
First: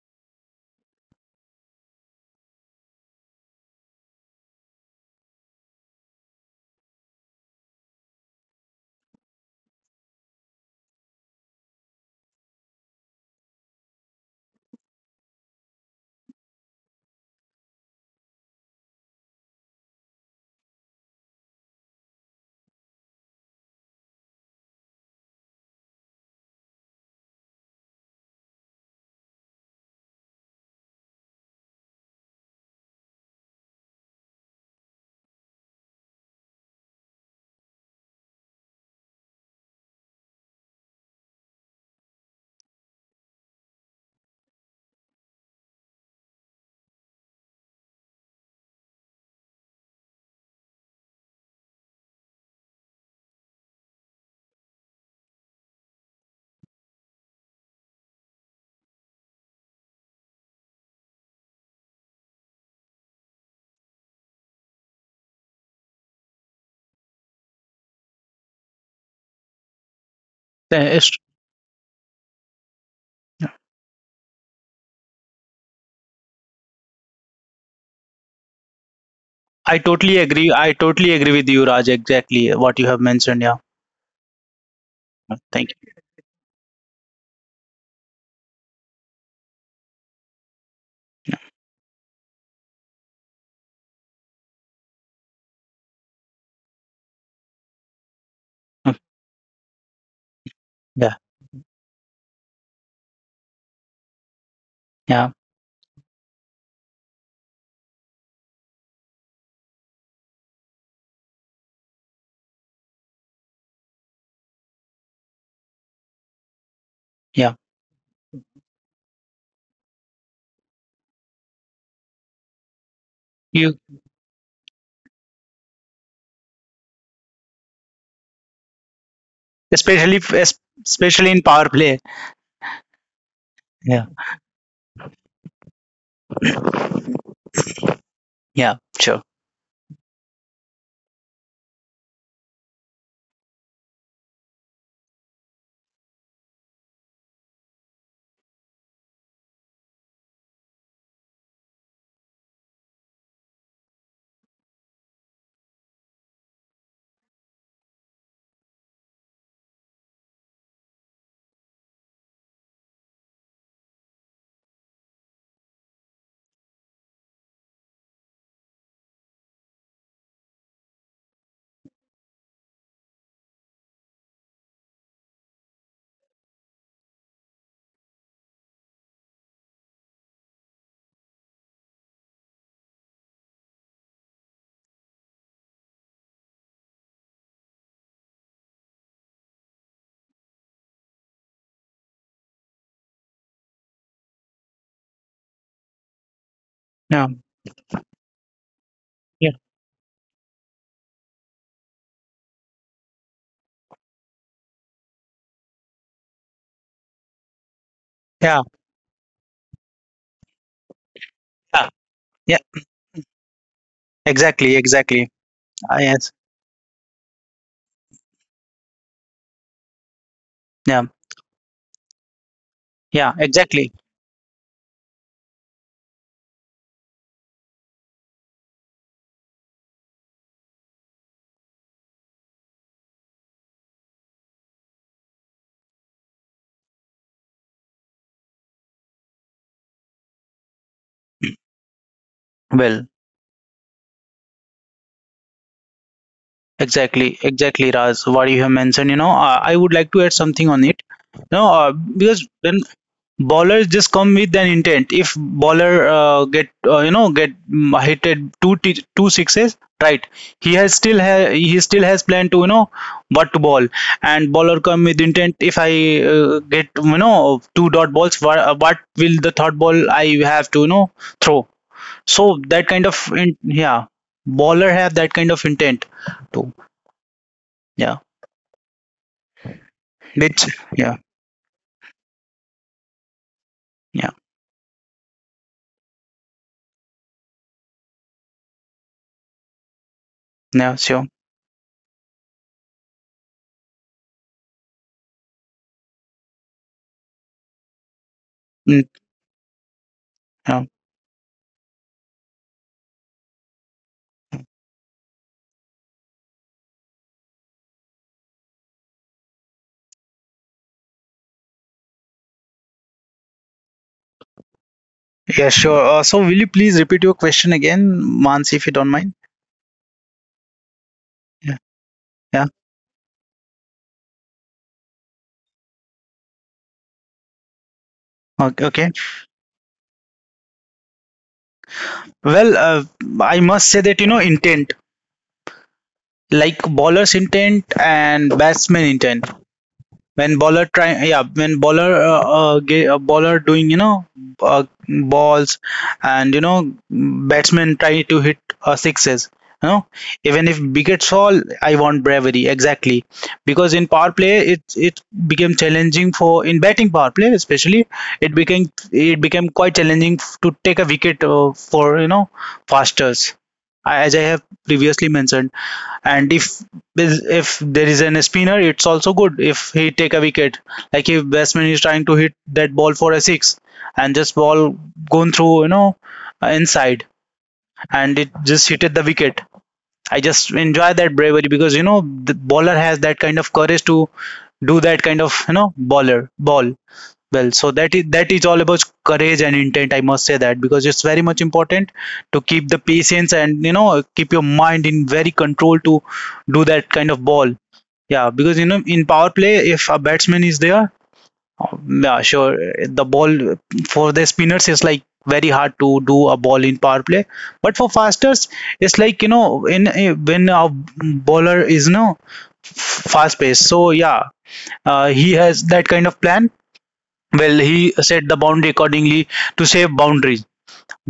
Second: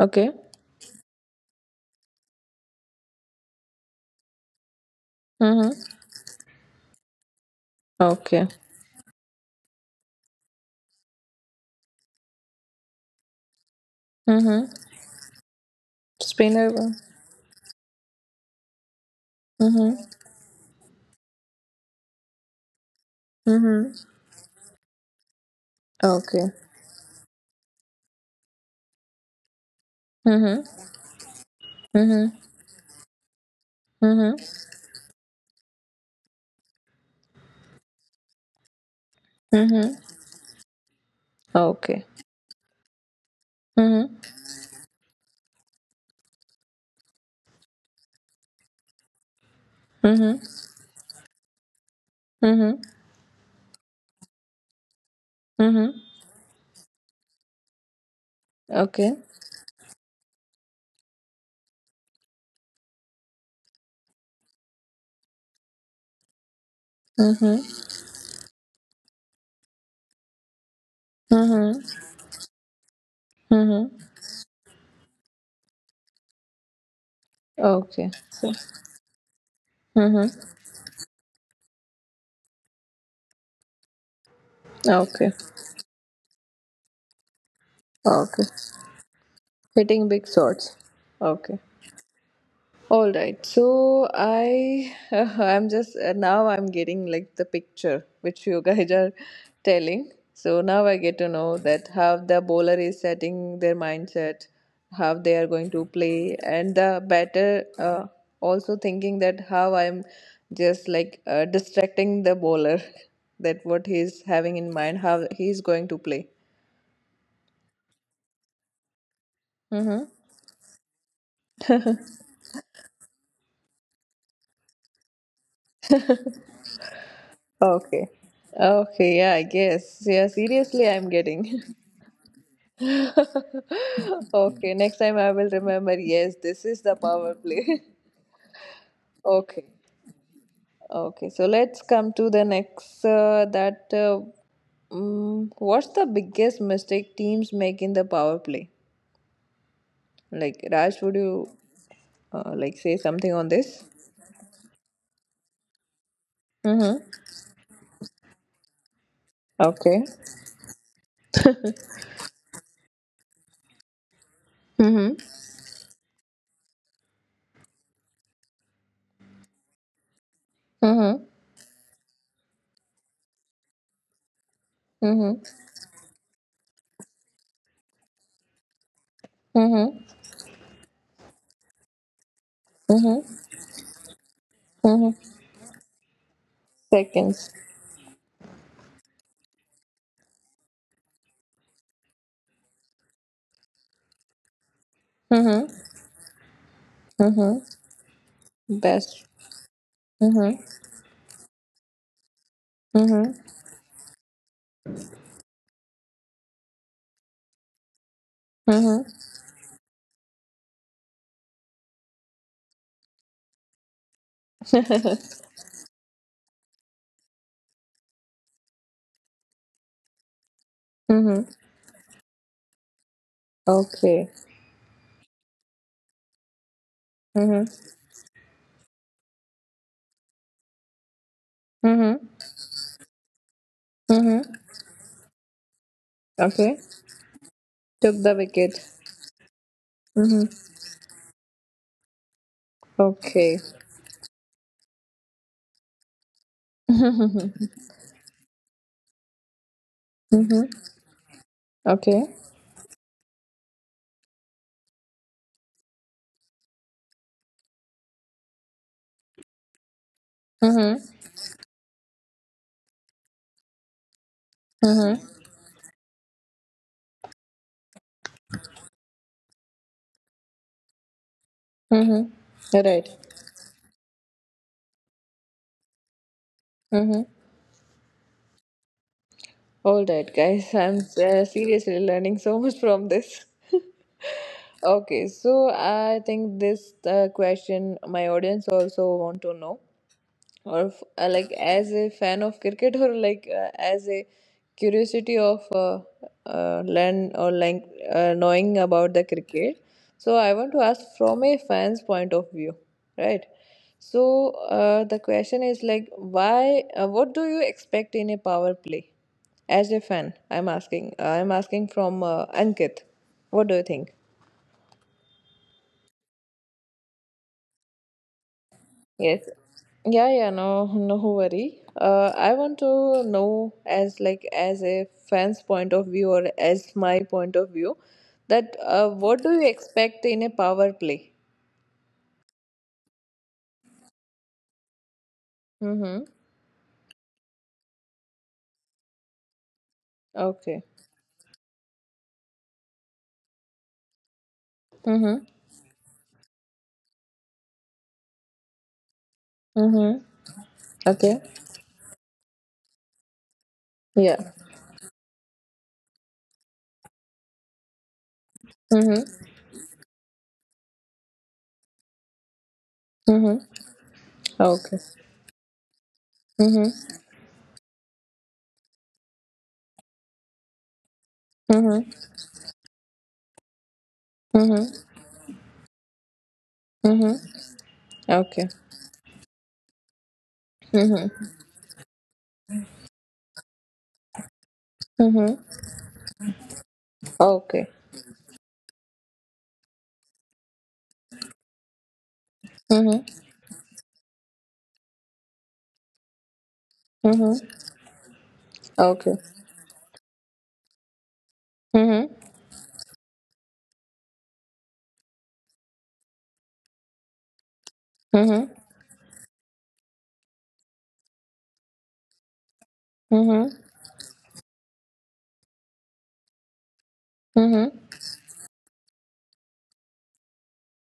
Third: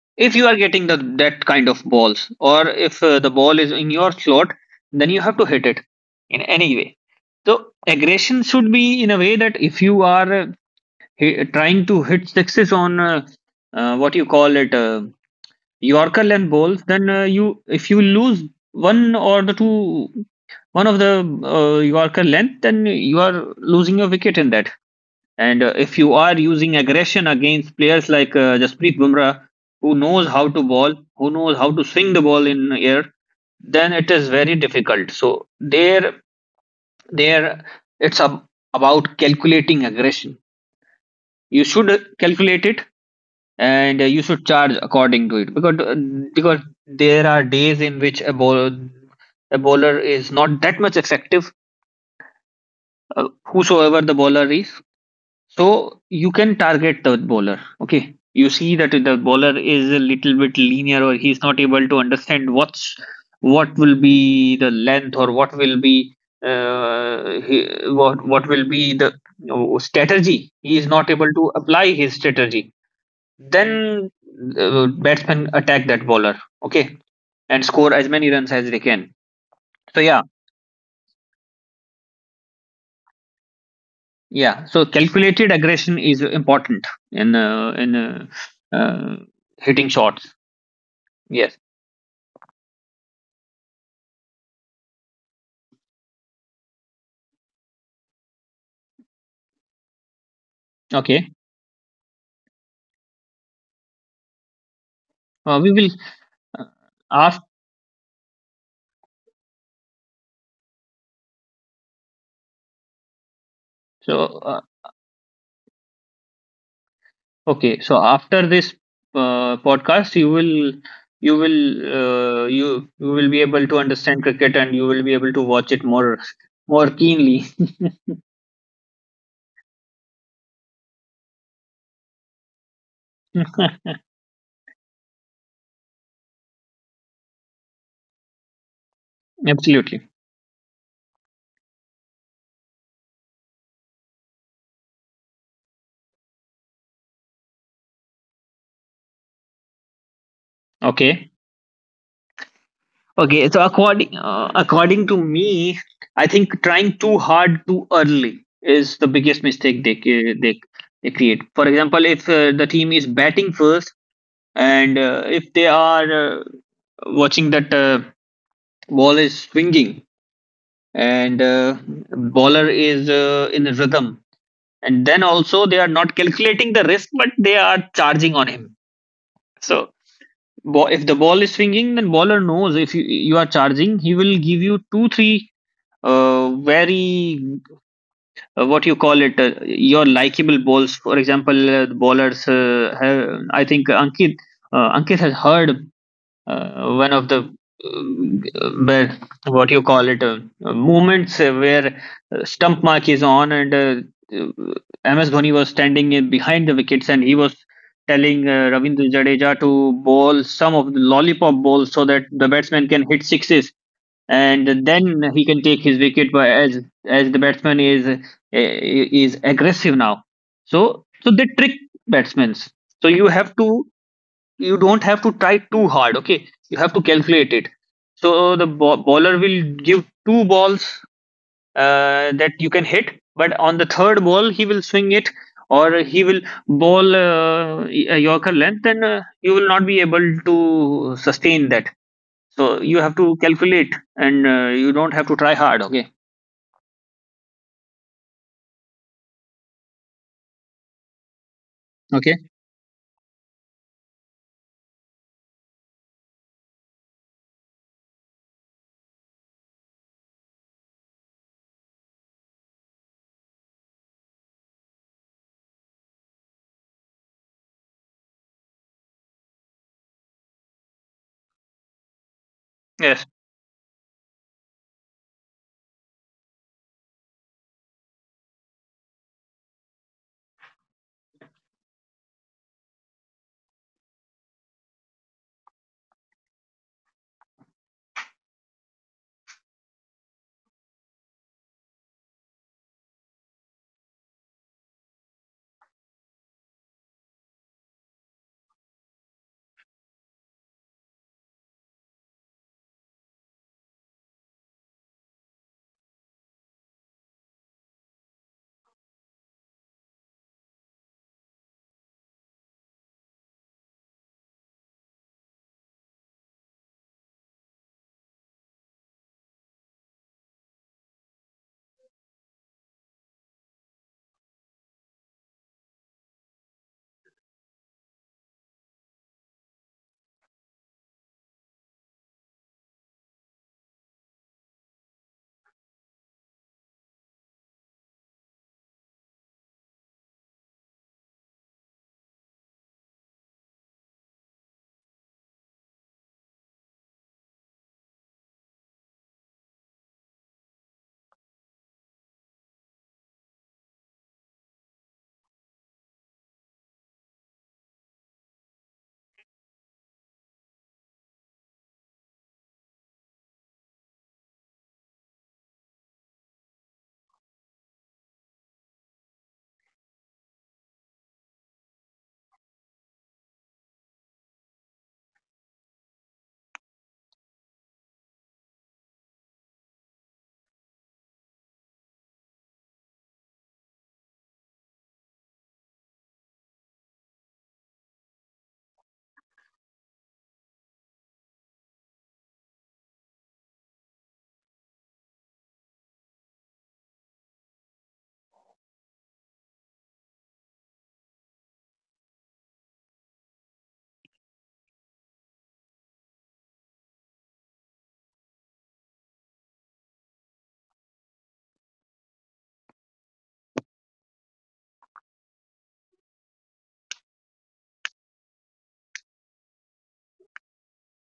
Okay.
if you are getting that kind of balls, or if the ball is in your slot, then you have to hit it
Mm-hmm.
in any way. So aggression
Okay.
should be in a way that if you are trying to hit sixes on what you call
Mm-hmm.
it Yorker length
Spin
balls,
over.
then you if you lose one or the
Mm-hmm.
two, one of the Yorker length, then you are losing
Mm-hmm.
your wicket in that. And if you are
Okay.
using aggression against players like Jasprit Bumrah, who knows how to
Mm-hmm.
ball, who knows how to swing the
Mm-hmm.
ball in air, then it is very
Mm-hmm.
difficult. So there, it's about calculating
Mm-hmm.
aggression. You should
Okay.
calculate it, and you
Mm-hmm.
should charge according to it because because there are days in which a bowler is
Mm-hmm.
not that much effective,
Mm-hmm.
whosoever the bowler is. So
Mm-hmm.
you can target the bowler. Okay, you see that
Okay.
the bowler is a little bit linear, or he's not able to understand what will be the length, or what will be
Mm-hmm.
what will be the strategy. He is
Yes,
not able to apply his
Mm-hmm.
strategy,
Mm-hmm.
then batsmen attack that bowler. Okay, and score as
Okay.
many runs
So.
as they can.
I
So
totally
yeah,
agree.
Mm-hmm.
I totally agree with you, Raj. Exactly what you have mentioned. Yeah.
yeah, so
Okay.
calculated
Thank
aggression is important in
Okay.
uh, hitting
Hitting big
shots.
swords.
Yes.
Okay. All right. So I I'm just now I'm getting like the picture which you
you. Mm,
guys are telling. So now I
yeah.
get
Okay,
to know that how the bowler is setting their mindset, how
Yeah.
they are
we
going to
will
play,
uh,
and the
ask.
batter also thinking that how I'm just like distracting the bowler that what
so
he's having
uh,
in mind, how he's going to play.
Yeah.
okay, so after this
Mm-hmm.
podcast, you will you will be able
You,
to understand cricket and you will be able to watch it more keenly.
Okay. Okay, yeah, I guess.
especially
Yeah, seriously, I'm
especially in
getting.
power play. Yeah.
Okay, next time I will remember. Yes, this is the power play.
Yeah. Sure.
Okay,
Absolutely.
okay. So let's come to the next. That mm, what's the biggest mistake teams make in the power play? Like Raj, would
Okay.
you like say something
Okay,
on
so
this?
according to me, I think trying
Mm-hmm.
too hard too early is the biggest mistake they
Okay.
ca- they, they create. For example, if the team is batting first, and
Mm-hmm.
if they are watching that ball is swinging,
Mm-hmm.
and bowler is in a rhythm, and then
Mm-hmm.
also they are not calculating the risk, but they are charging on him. So
Mm-hmm.
if the ball is swinging, then bowler knows if you,
Mm-hmm.
you are charging, he will give you two
Mm-hmm.
three very
Seconds.
what you call it your likable bowls. For example, the bowlers I think Ankit, Ankit has heard
Mm-hmm.
one
Yeah.
of the
Mm-hmm.
but
Best.
Yeah.
what you call it
Mm-hmm.
moments where stump mark is
Mm-hmm.
on, and MS Dhoni was standing in behind the wickets and he was telling
Yeah.
Ravindra Jadeja to bowl some of the lollipop
Yeah.
bowls so that the
Yeah.
batsman can hit sixes and
Exactly.
then
Mm-hmm.
Exactly.
he can take
Ah,
his
yes.
wicket by as the batsman is aggressive now. So
Yeah.
they
Mm-hmm.
trick batsmen. So you
Yeah.
have to
Exactly.
Okay.
you don't have to try too hard. Okay, you have to calculate it.
Mm-hmm.
So the bowler will give two balls
Mm-hmm.
that you can hit, but on the third ball
Mm-hmm.
he will swing it or he will
Okay.
bowl a
Took the
yorker
wicket.
length and you will not be able
Mm-hmm.
to sustain that. So you
Well.
have to
Okay.
calculate, and you don't have to try hard. Okay.
Exactly.
Mm-hmm.
Exactly, Raj, what you have mentioned. You know, I would like to add something on it. No,
Okay.
Okay.
because when bowlers just come with an intent. If bowler get you know, get mm, hitted two sixes, right? He has
Mm-hmm.
he still has plan to, you know, what to ball, and bowler come with
Mm-hmm.
intent. If I get, you know, two dot balls, what will the third ball I have to, you know, throw?
Mm-hmm.
So that kind of
Right.
Yes.
yeah, bowler have that kind of intent too.
Mm-hmm.
Yeah,
All right,
which
guys. I'm
yeah,
seriously learning so much from this.
yeah,
Okay, so I think this question my audience also want to know, or
yeah,
f-
sure.
uh, like as a fan of cricket, or like as a curiosity of learn, or like knowing
Mm,
about the cricket. So I
yeah.
want to ask from a fan's point of view, right? So the question is like, why what do you expect in a power play? As a fan, I'm asking from Ankit, what do you think?
Yeah, sure. So will you please repeat your question again, Mans, if you don't mind?
Yes. Yeah, yeah, no, no,
Yeah.
worry. I
Yeah.
want to know as like as a fan's point of view or as my point of view,
Okay.
that
Okay.
what do you expect in a power play?
Well, I must say that, you know, intent,
Mm-hmm.
like bowler's intent and batsman intent. When bowler
Okay.
try, yeah, when bowler bowler doing, you know, uh,
Mm-hmm.
balls, and you know, batsmen try to hit sixes, you know,
Mm-hmm.
even if wickets
Okay.
fall, I want bravery exactly, because in power play
Yeah.
it became challenging for, in batting power play especially, it became, it
Mm-hmm.
became quite challenging to take a wicket for, you know, fasters,
Mm-hmm.
as I have
Okay.
previously mentioned. And
Mm-hmm.
if there is an spinner, it's also good if he take a wicket. Like if batsman is
Mm-hmm.
trying to hit that ball for a six, and just ball
Mm-hmm.
gone through, you know, inside,
Mm-hmm.
and it
Okay.
just hit the wicket. I just enjoy that
Mm-hmm.
bravery, because you know the bowler has that kind of courage to do that kind of, you know,
Mm-hmm.
bowler ball. Well, so
Okay.
that is, that is all about courage and intent, I must say that, because it's very much important to keep the patience
Mm-hmm.
and, you know, keep your mind in very control to do that kind of ball.
Mm-hmm.
Yeah, because you know, in power
Okay.
play, if a batsman is there, yeah,
Mm-hmm.
sure, the ball for the spinners is like very hard to do a ball in power play, but for fasters
Mm-hmm.
it's like, you know, in eh, when a bowler is, you know, fast
Mm-hmm.
paced, so yeah, he has that kind of plan. Well, he
Mm-hmm.
set the boundary accordingly to save boundaries.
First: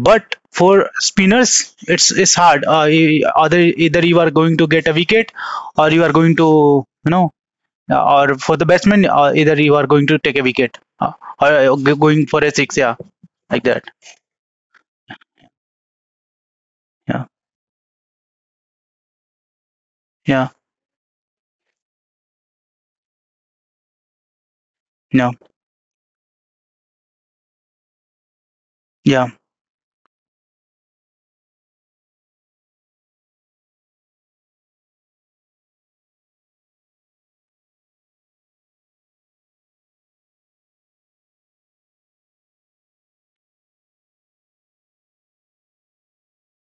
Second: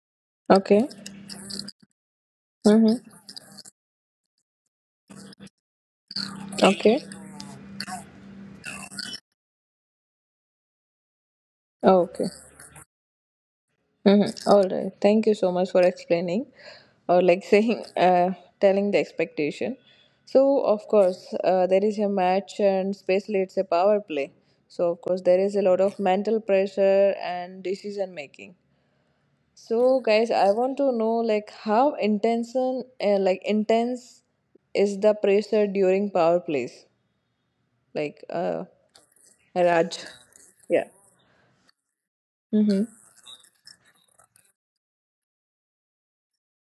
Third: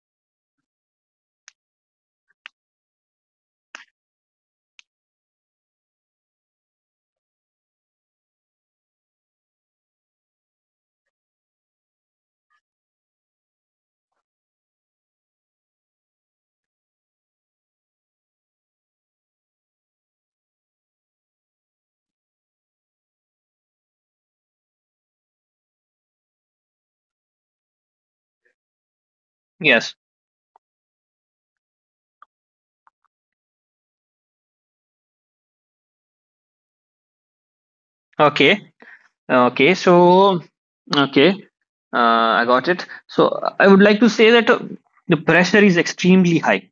But
Okay.
for spinners, it's hard,
Mm-hmm.
either, either you are going to get a wicket, or you are going to,
Okay.
you know, or for the batsman, either you are going to take a wicket, or
Oh,
going
okay.
for a six. Yeah, like that.
Mm-hmm. All right. Thank you so much for explaining, or
Yeah,
like saying, telling the expectation.
yeah.
So of course, there is a match, and especially it's a power play. So of course,
No,
there is a lot of mental pressure and decision making.
yeah,
Yes.
So guys, I want to know like how intense, is the pressure during power plays? Like,
Okay. Okay. So
Raj. Yeah.
okay, I got it.
Mm-hmm.
So I would like to say that the pressure is extremely high.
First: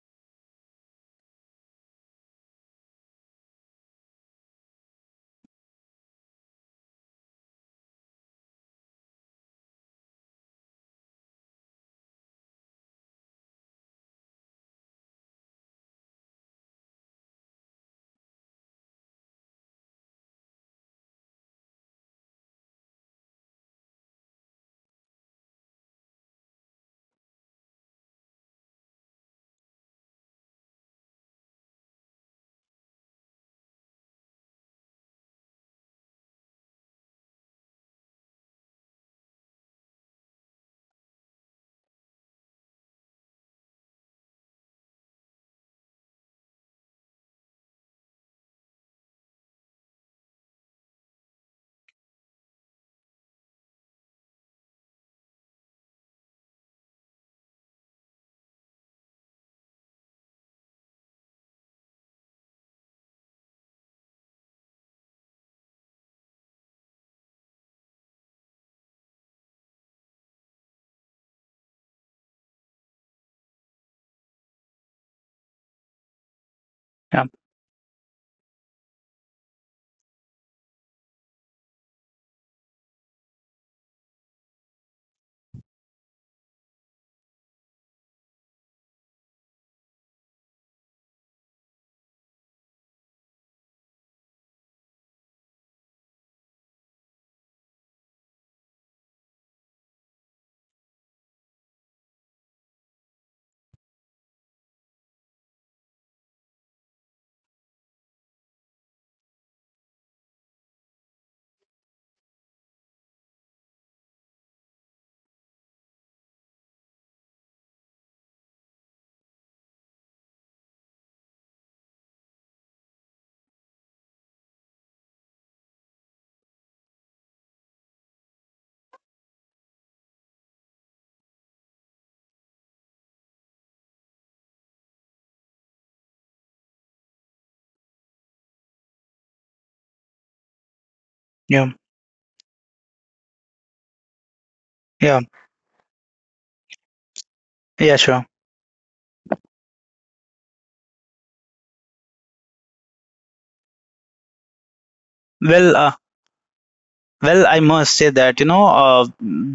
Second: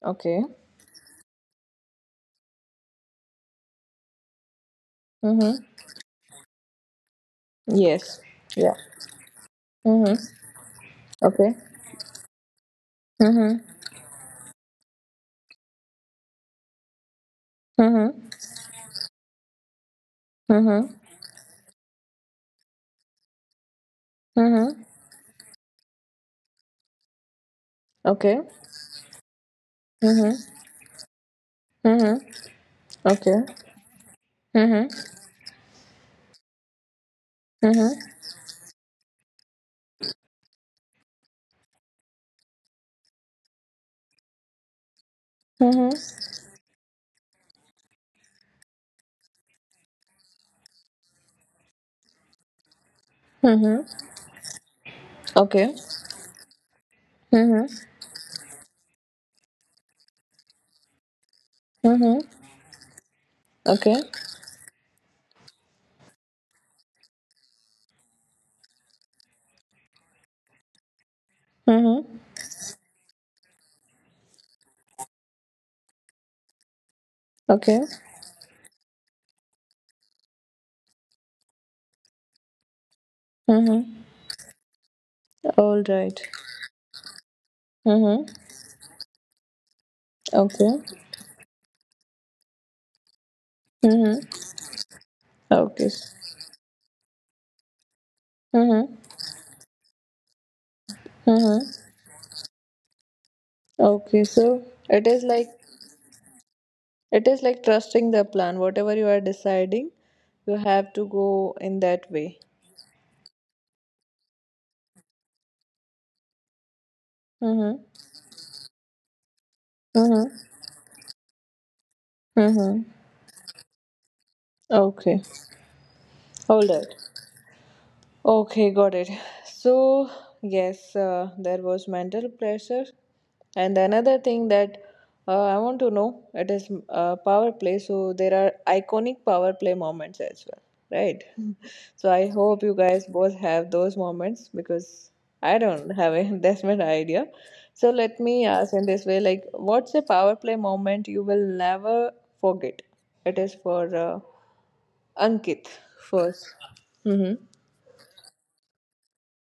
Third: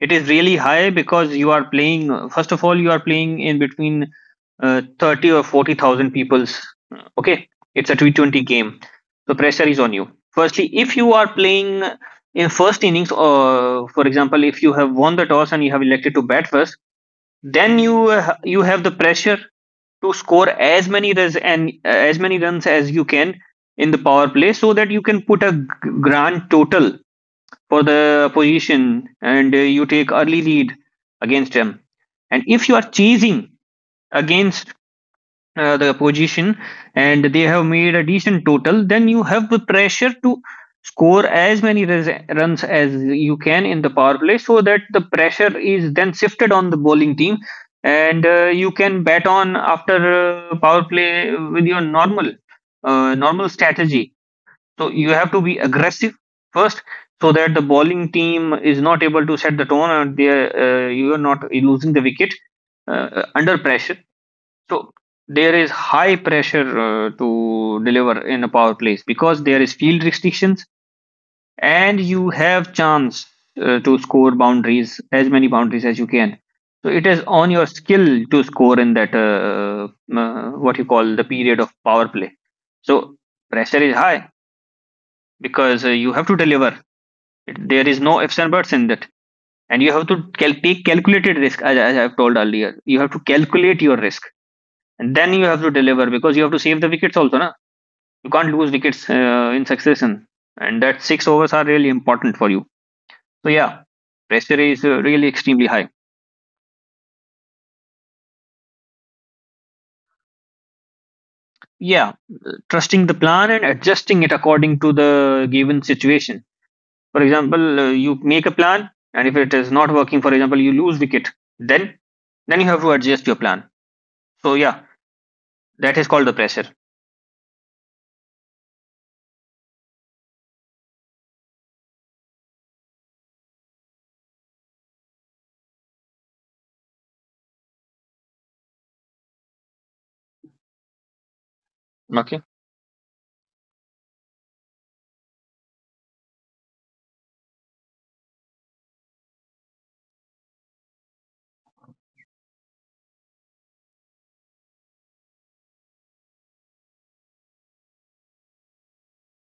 It is
Okay.
really high because you are playing. First of all, you are playing in between thirty or
Mm-hmm.
forty thousand people's. Okay, it's a T
Yes.
20
Yeah.
game, so pressure is on you.
Mm-hmm.
Firstly, if you are
Okay.
playing in first innings,
Mm-hmm.
or for example, if you have won the toss and you have elected to bat first, then you
Mm-hmm.
uh, you have the pressure to score as
Mm-hmm.
many runs and as many runs as you can in the power play so
Mm-hmm.
that you can put a grand total for the
Okay.
position, and you take
Mm-hmm.
early lead against them. And
Mm-hmm.
if you are
Okay.
chasing against
Mm-hmm.
the position, and they have made
Mm-hmm.
a decent total, then you have the pressure to score as many runs as you can in the power play, so that the pressure
Mm-hmm.
is then shifted on the bowling team, and you can bat on after power play with your normal
Mm-hmm.
strategy. So you have to be
Okay.
aggressive first, so that the
Mm-hmm.
bowling team is not able to set the tone, and they you are not losing the
Mm-hmm.
wicket under pressure.
Okay.
So there is high pressure to deliver in a power plays, because there is field restrictions, and
Mm-hmm.
you have chance to score boundaries, as many boundaries as you can. So it is
yeah,
on your
Okay.
skill to score in that what you call the period of power play. So pressure is
Mm-hmm.
high because
All
you
right.
have to deliver. There is no
Mm-hmm.
ifs and buts in that, and you have to
Okay.
take calculated risk. As I've told earlier, you have to calculate your risk,
Mm-hmm.
and then you have to
Okay.
deliver because you have to save the wickets also, na? You can't lose
Mm-hmm.
wickets in succession, and that 6 overs are
Mm-hmm.
really important for you. So yeah,
Okay.
pressure
So
is
it is
really
like,
extremely high.
it is like trusting the plan. Whatever you are deciding, you have to go in
Yeah,
that way.
trusting the plan and adjusting it according to the given situation. For example,
Mm-hmm.
you make a plan, and if it is not working, for
Mm-hmm.
example, you lose wicket, then then you have
Mm-hmm.
to adjust your plan. So yeah,
Okay.
that is called the pressure.
Hold it. Okay, got it. So, yes, there was mental pressure. And another thing that I want to know, it is power play. So there are iconic power play moments as well, right?
yeah,
So I
Okay.
hope you guys both have those moments, because
yeah,
I don't have a investment idea. So
yeah,
let
sure.
me ask in this way, like, what's a power play moment you will never forget? It is for Ankit
Well,
first. Mm-hmm.
well, I must say that you know,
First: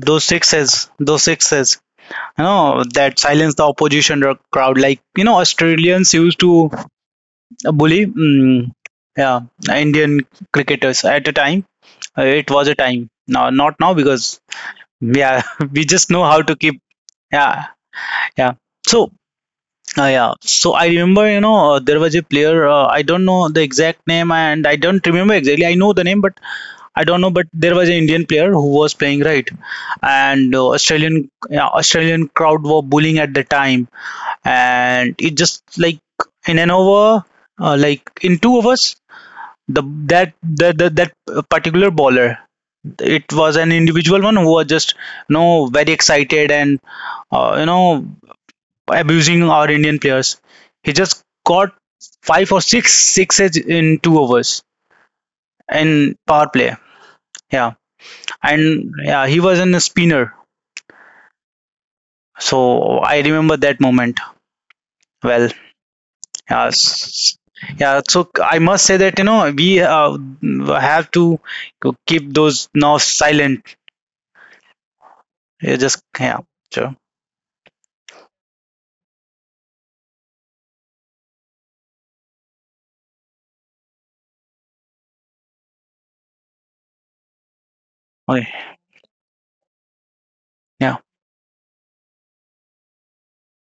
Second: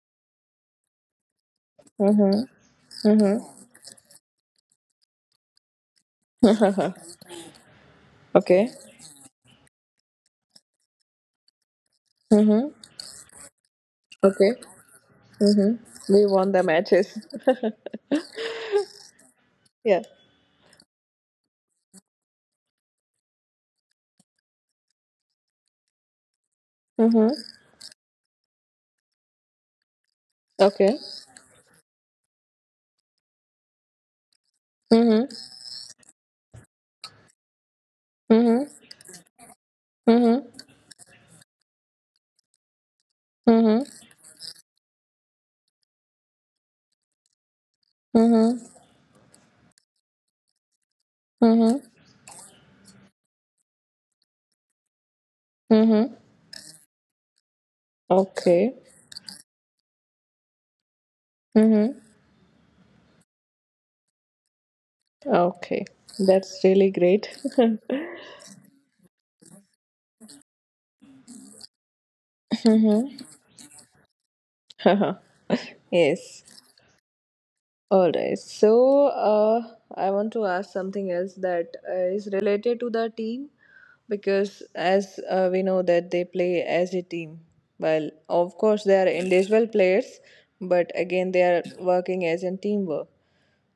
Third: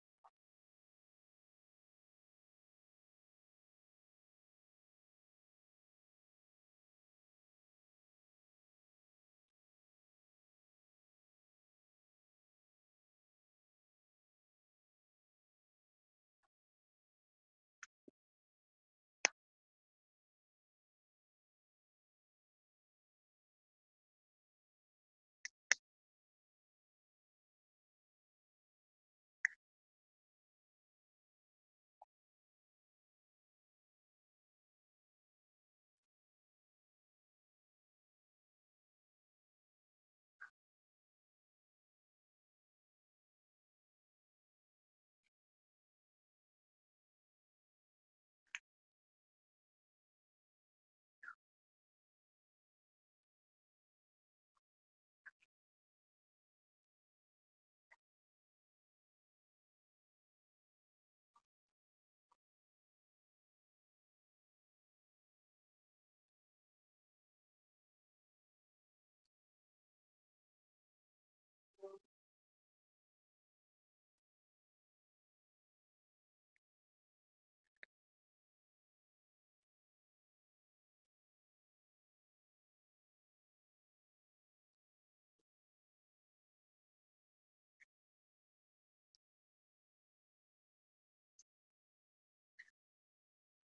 those sixes, those sixes,
Mhm.
you know, that
Mhm.
silence the opposition or crowd, like you know, Australians used to bully, mm,
Okay.
yeah, Indian cricketers at a time. It was
Mhm.
a time, now not now, because
Okay.
yeah
Mhm.
we just know
We
how
won
to
the
keep.
matches.
Yeah, yeah, so
Yeah.
yeah, so I remember, you know, there was a player, I don't know the exact name, and I don't remember exactly. I know the name, but I don't
Mhm.
know. But there was an Indian player who was playing, right, and
Okay.
Australian, yeah, Australian crowd were bullying at the time, and
Mhm.
it just like in an over, like in two
Mhm.
overs, the that
Mhm.
that that, that particular bowler, it was an
Mhm.
individual one who was just, you know, very excited, and you know,
Mhm.
abusing our Indian players. He just got
Mhm.
five or six sixes in two overs
Mhm.
in power play. Yeah,
Okay.
and yeah, he was in a spinner.
Mhm.
So I remember that moment well.
Okay. That's
Yeah,
really great.
yeah. So I must say that, you know, we have to keep those now
Mhm.
silent. You just, yeah,
Yes.
sure.
All right. So, uh, I want to ask something else that is related to the team, because, as we know, that they play as a team. Well, of
Okay.
course, they are individual players, but
Yeah.
again, they are working as a teamwork.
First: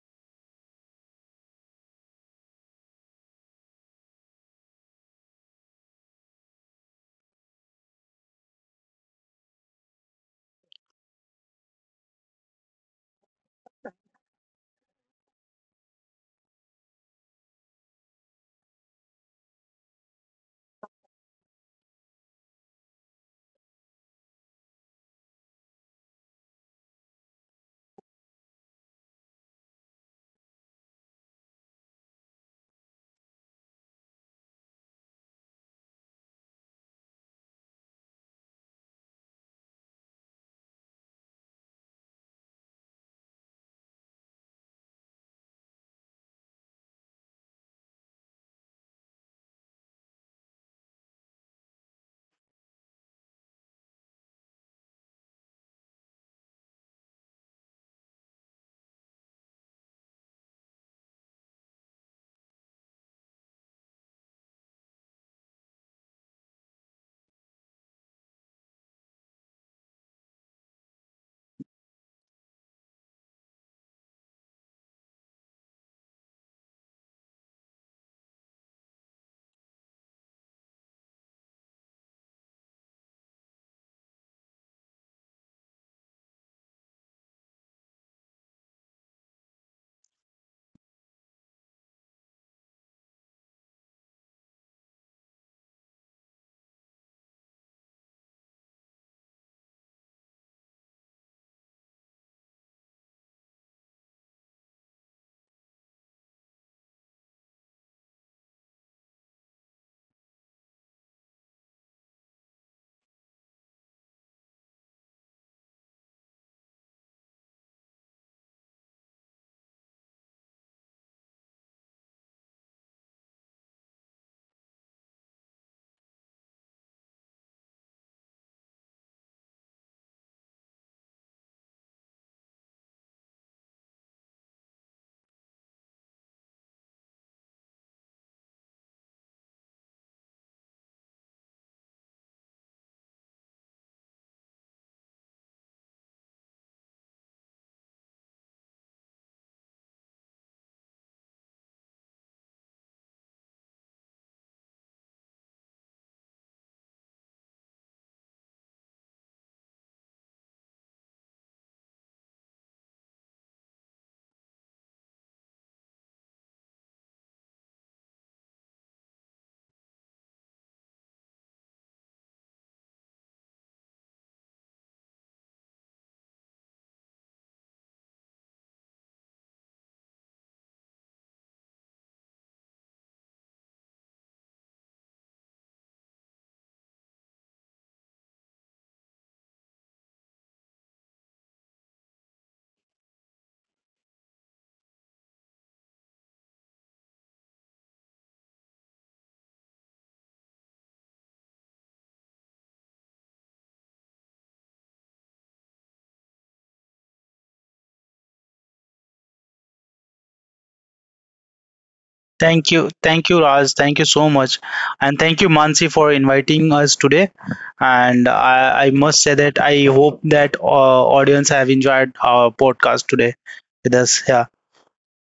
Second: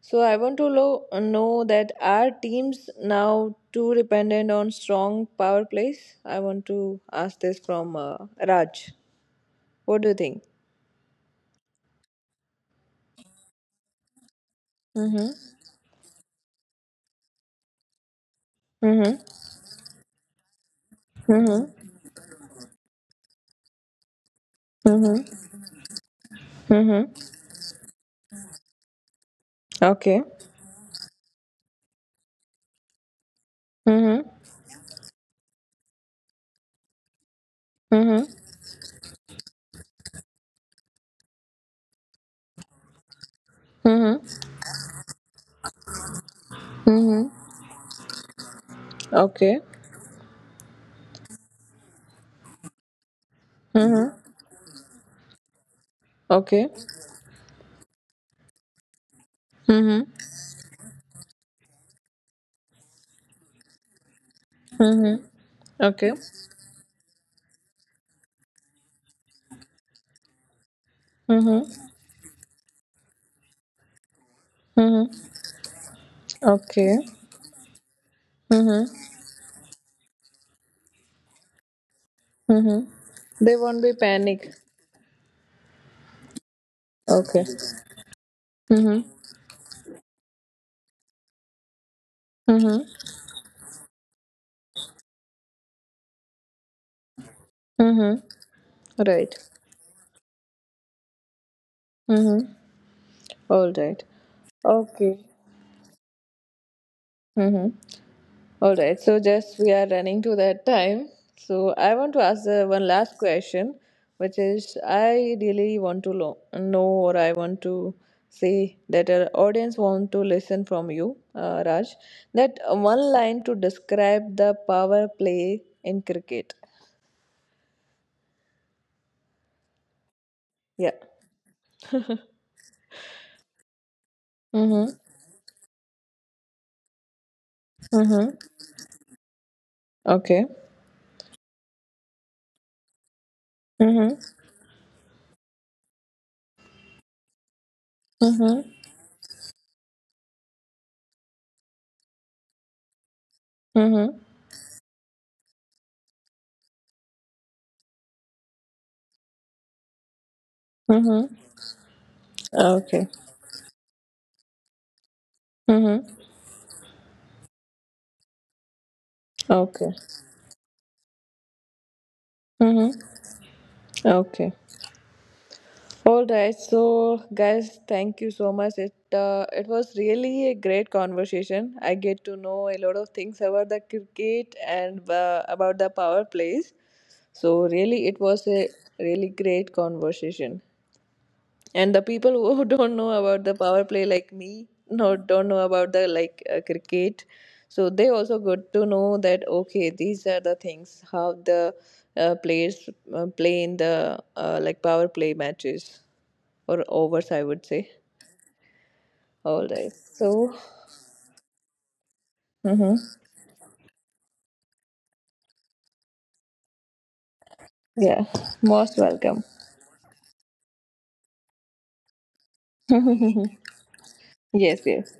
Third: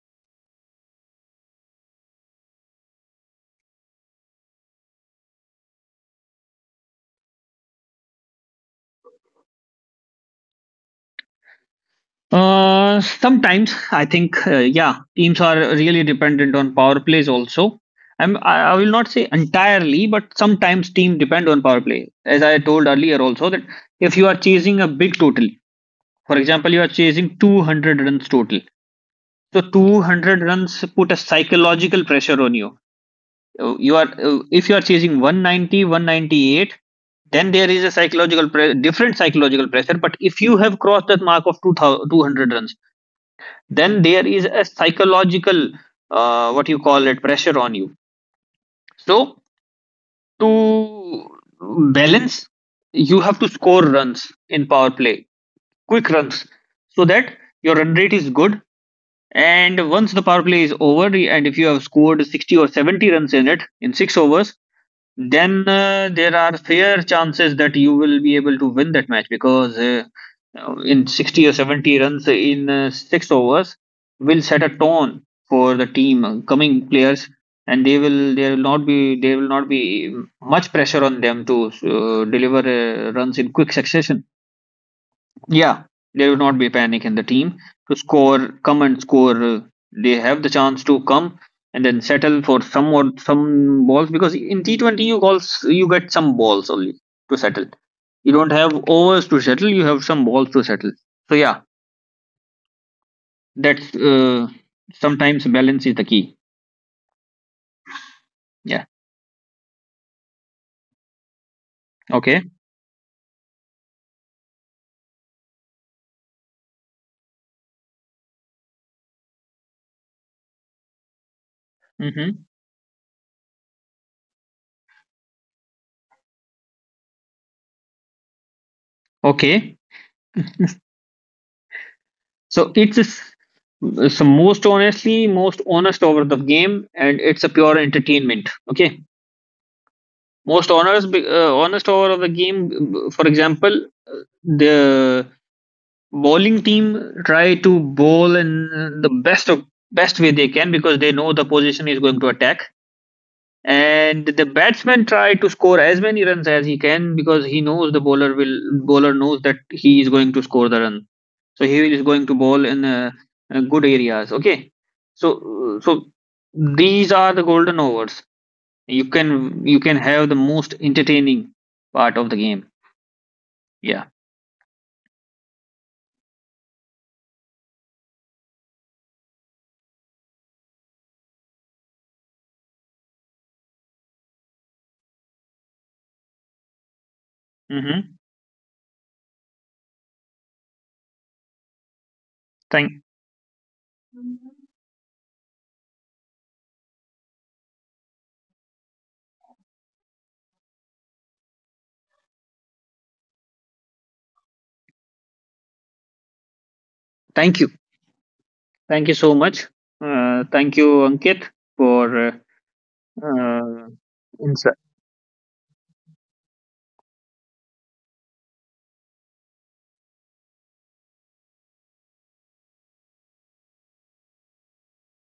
So, I want to know that, are teams now too dependent on strong power plays? I want to ask this from Raj. What do you think?
Sometimes I think, yeah, teams
Mm-hmm.
are really dependent on power plays also. I will not
Mm-hmm.
say entirely, but sometimes team depend on
Mm-hmm.
power play. As I told earlier also, that if you are chasing a big total, for example, you are
Mm-hmm.
chasing 200 runs total. So
Okay.
200 runs put a psychological pressure on you. You are
Mm-hmm.
If you are chasing one ninety one ninety eight, then there is a
Mm-hmm.
psychological different psychological pressure. But if you have crossed that mark of 2000 200 runs, then there is
Mm-hmm.
a psychological, what you call it,
Mm-hmm.
pressure on you. So
Okay.
to balance, you have to score
Mm-hmm.
runs in power play, quick runs,
Okay.
so that your run rate is good, and
Mm-hmm.
once the power play is over, and if you have scored 60 or 70 runs in it in 6 overs,
Mm-hmm.
then,
Okay.
there are fair chances that you will be able to win that match, because, in 60 or
Mm-hmm.
70 runs in, 6 overs will set a tone
Mm-hmm.
for the team, coming
Okay.
players, and they will there will not
Mm-hmm.
be there will not be much pressure on them to, deliver, runs
Mm-hmm.
in
They
quick
won't be
succession.
panic.
Yeah, there will not be panic in the
Okay.
team to score, come and
Mm-hmm.
score. They have the chance to come and then settle for some
Mm-hmm.
or some balls, because in T20 you get some balls only to settle.
Mm-hmm.
You don't have overs
Right.
to settle. You have some balls to settle. So yeah,
Mm-hmm. All
that's
right. Okay.
sometimes balance is the key.
Mm-hmm. All
Yeah.
right, so just we are running to that time. So I want to
Okay.
ask one last question, which is I really want to know, or I want to say that our audience want to listen from you, Raj,
Hmm.
that one line to describe the power play in cricket.
Okay.
Yeah.
So most
Mm-hmm.
honestly most honest over the game, and it's a pure
Mm-hmm.
entertainment. Okay.
Okay.
Most honest over of the game. For example,
Mm-hmm.
the bowling team try to bowl in
Mm-hmm.
the best of best way they can, because they know the position is going to attack,
Mm-hmm.
and the batsman try to score as many runs as he can, because he knows the bowler knows that he is going to score the run,
Mm-hmm.
so he is going to bowl in
Okay.
good areas. Okay, so
Mm-hmm.
these are the golden overs. You can
Okay.
have the most entertaining part of the game.
Mm-hmm.
Yeah.
Okay. All right, so guys, thank you so much. It was really a great conversation. I get to know a lot of things about the cricket and about the power plays. So really,
Hmm.
it was a really great conversation, and the people who
thank
don't know about the power play like me, no, don't know about the cricket, so they also got to know that, okay, these are the things how the players play in the like power play matches, or overs I
thank you
would say.
Thank you so much.
All right, so
Thank you, Ankit, for
mhm.
Thank you, Raj.
uh,
Thank you so much,
insight.
and thank you, Mansi, for inviting us today. And
Yeah,
I
most
must say
welcome.
that I hope that audience have enjoyed our podcast today with us. Yeah,
Yes, yes.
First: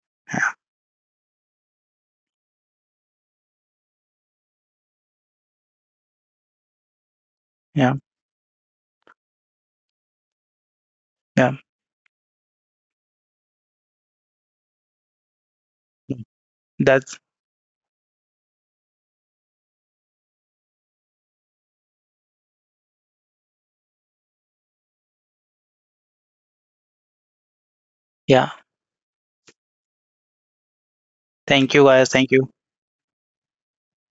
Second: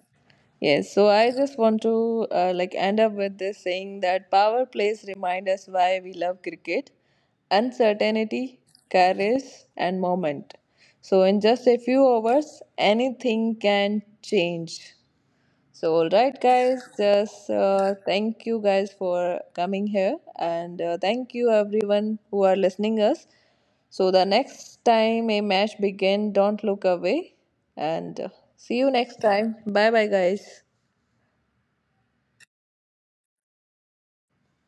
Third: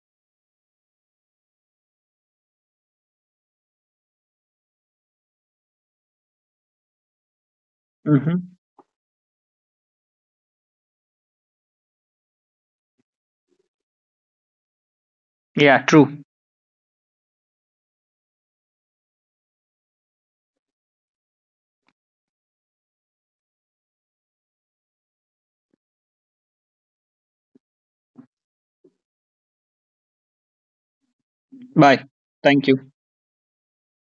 Yes, so I just want to like end up with this saying that power plays remind us why we love cricket:
yeah,
Hmm.
uncertainty, courage, and moment. So in
yeah.
just a few hours, anything can change.
Yeah,
So, all
true.
right, guys,
That's
just thank you guys for coming here, and thank you everyone who are listening us. So, the next time a match begin, don't look away, and
yeah.
see you next time. Bye, bye, guys.
Thank you,
Bye.
guys. Thank you.
Thank you.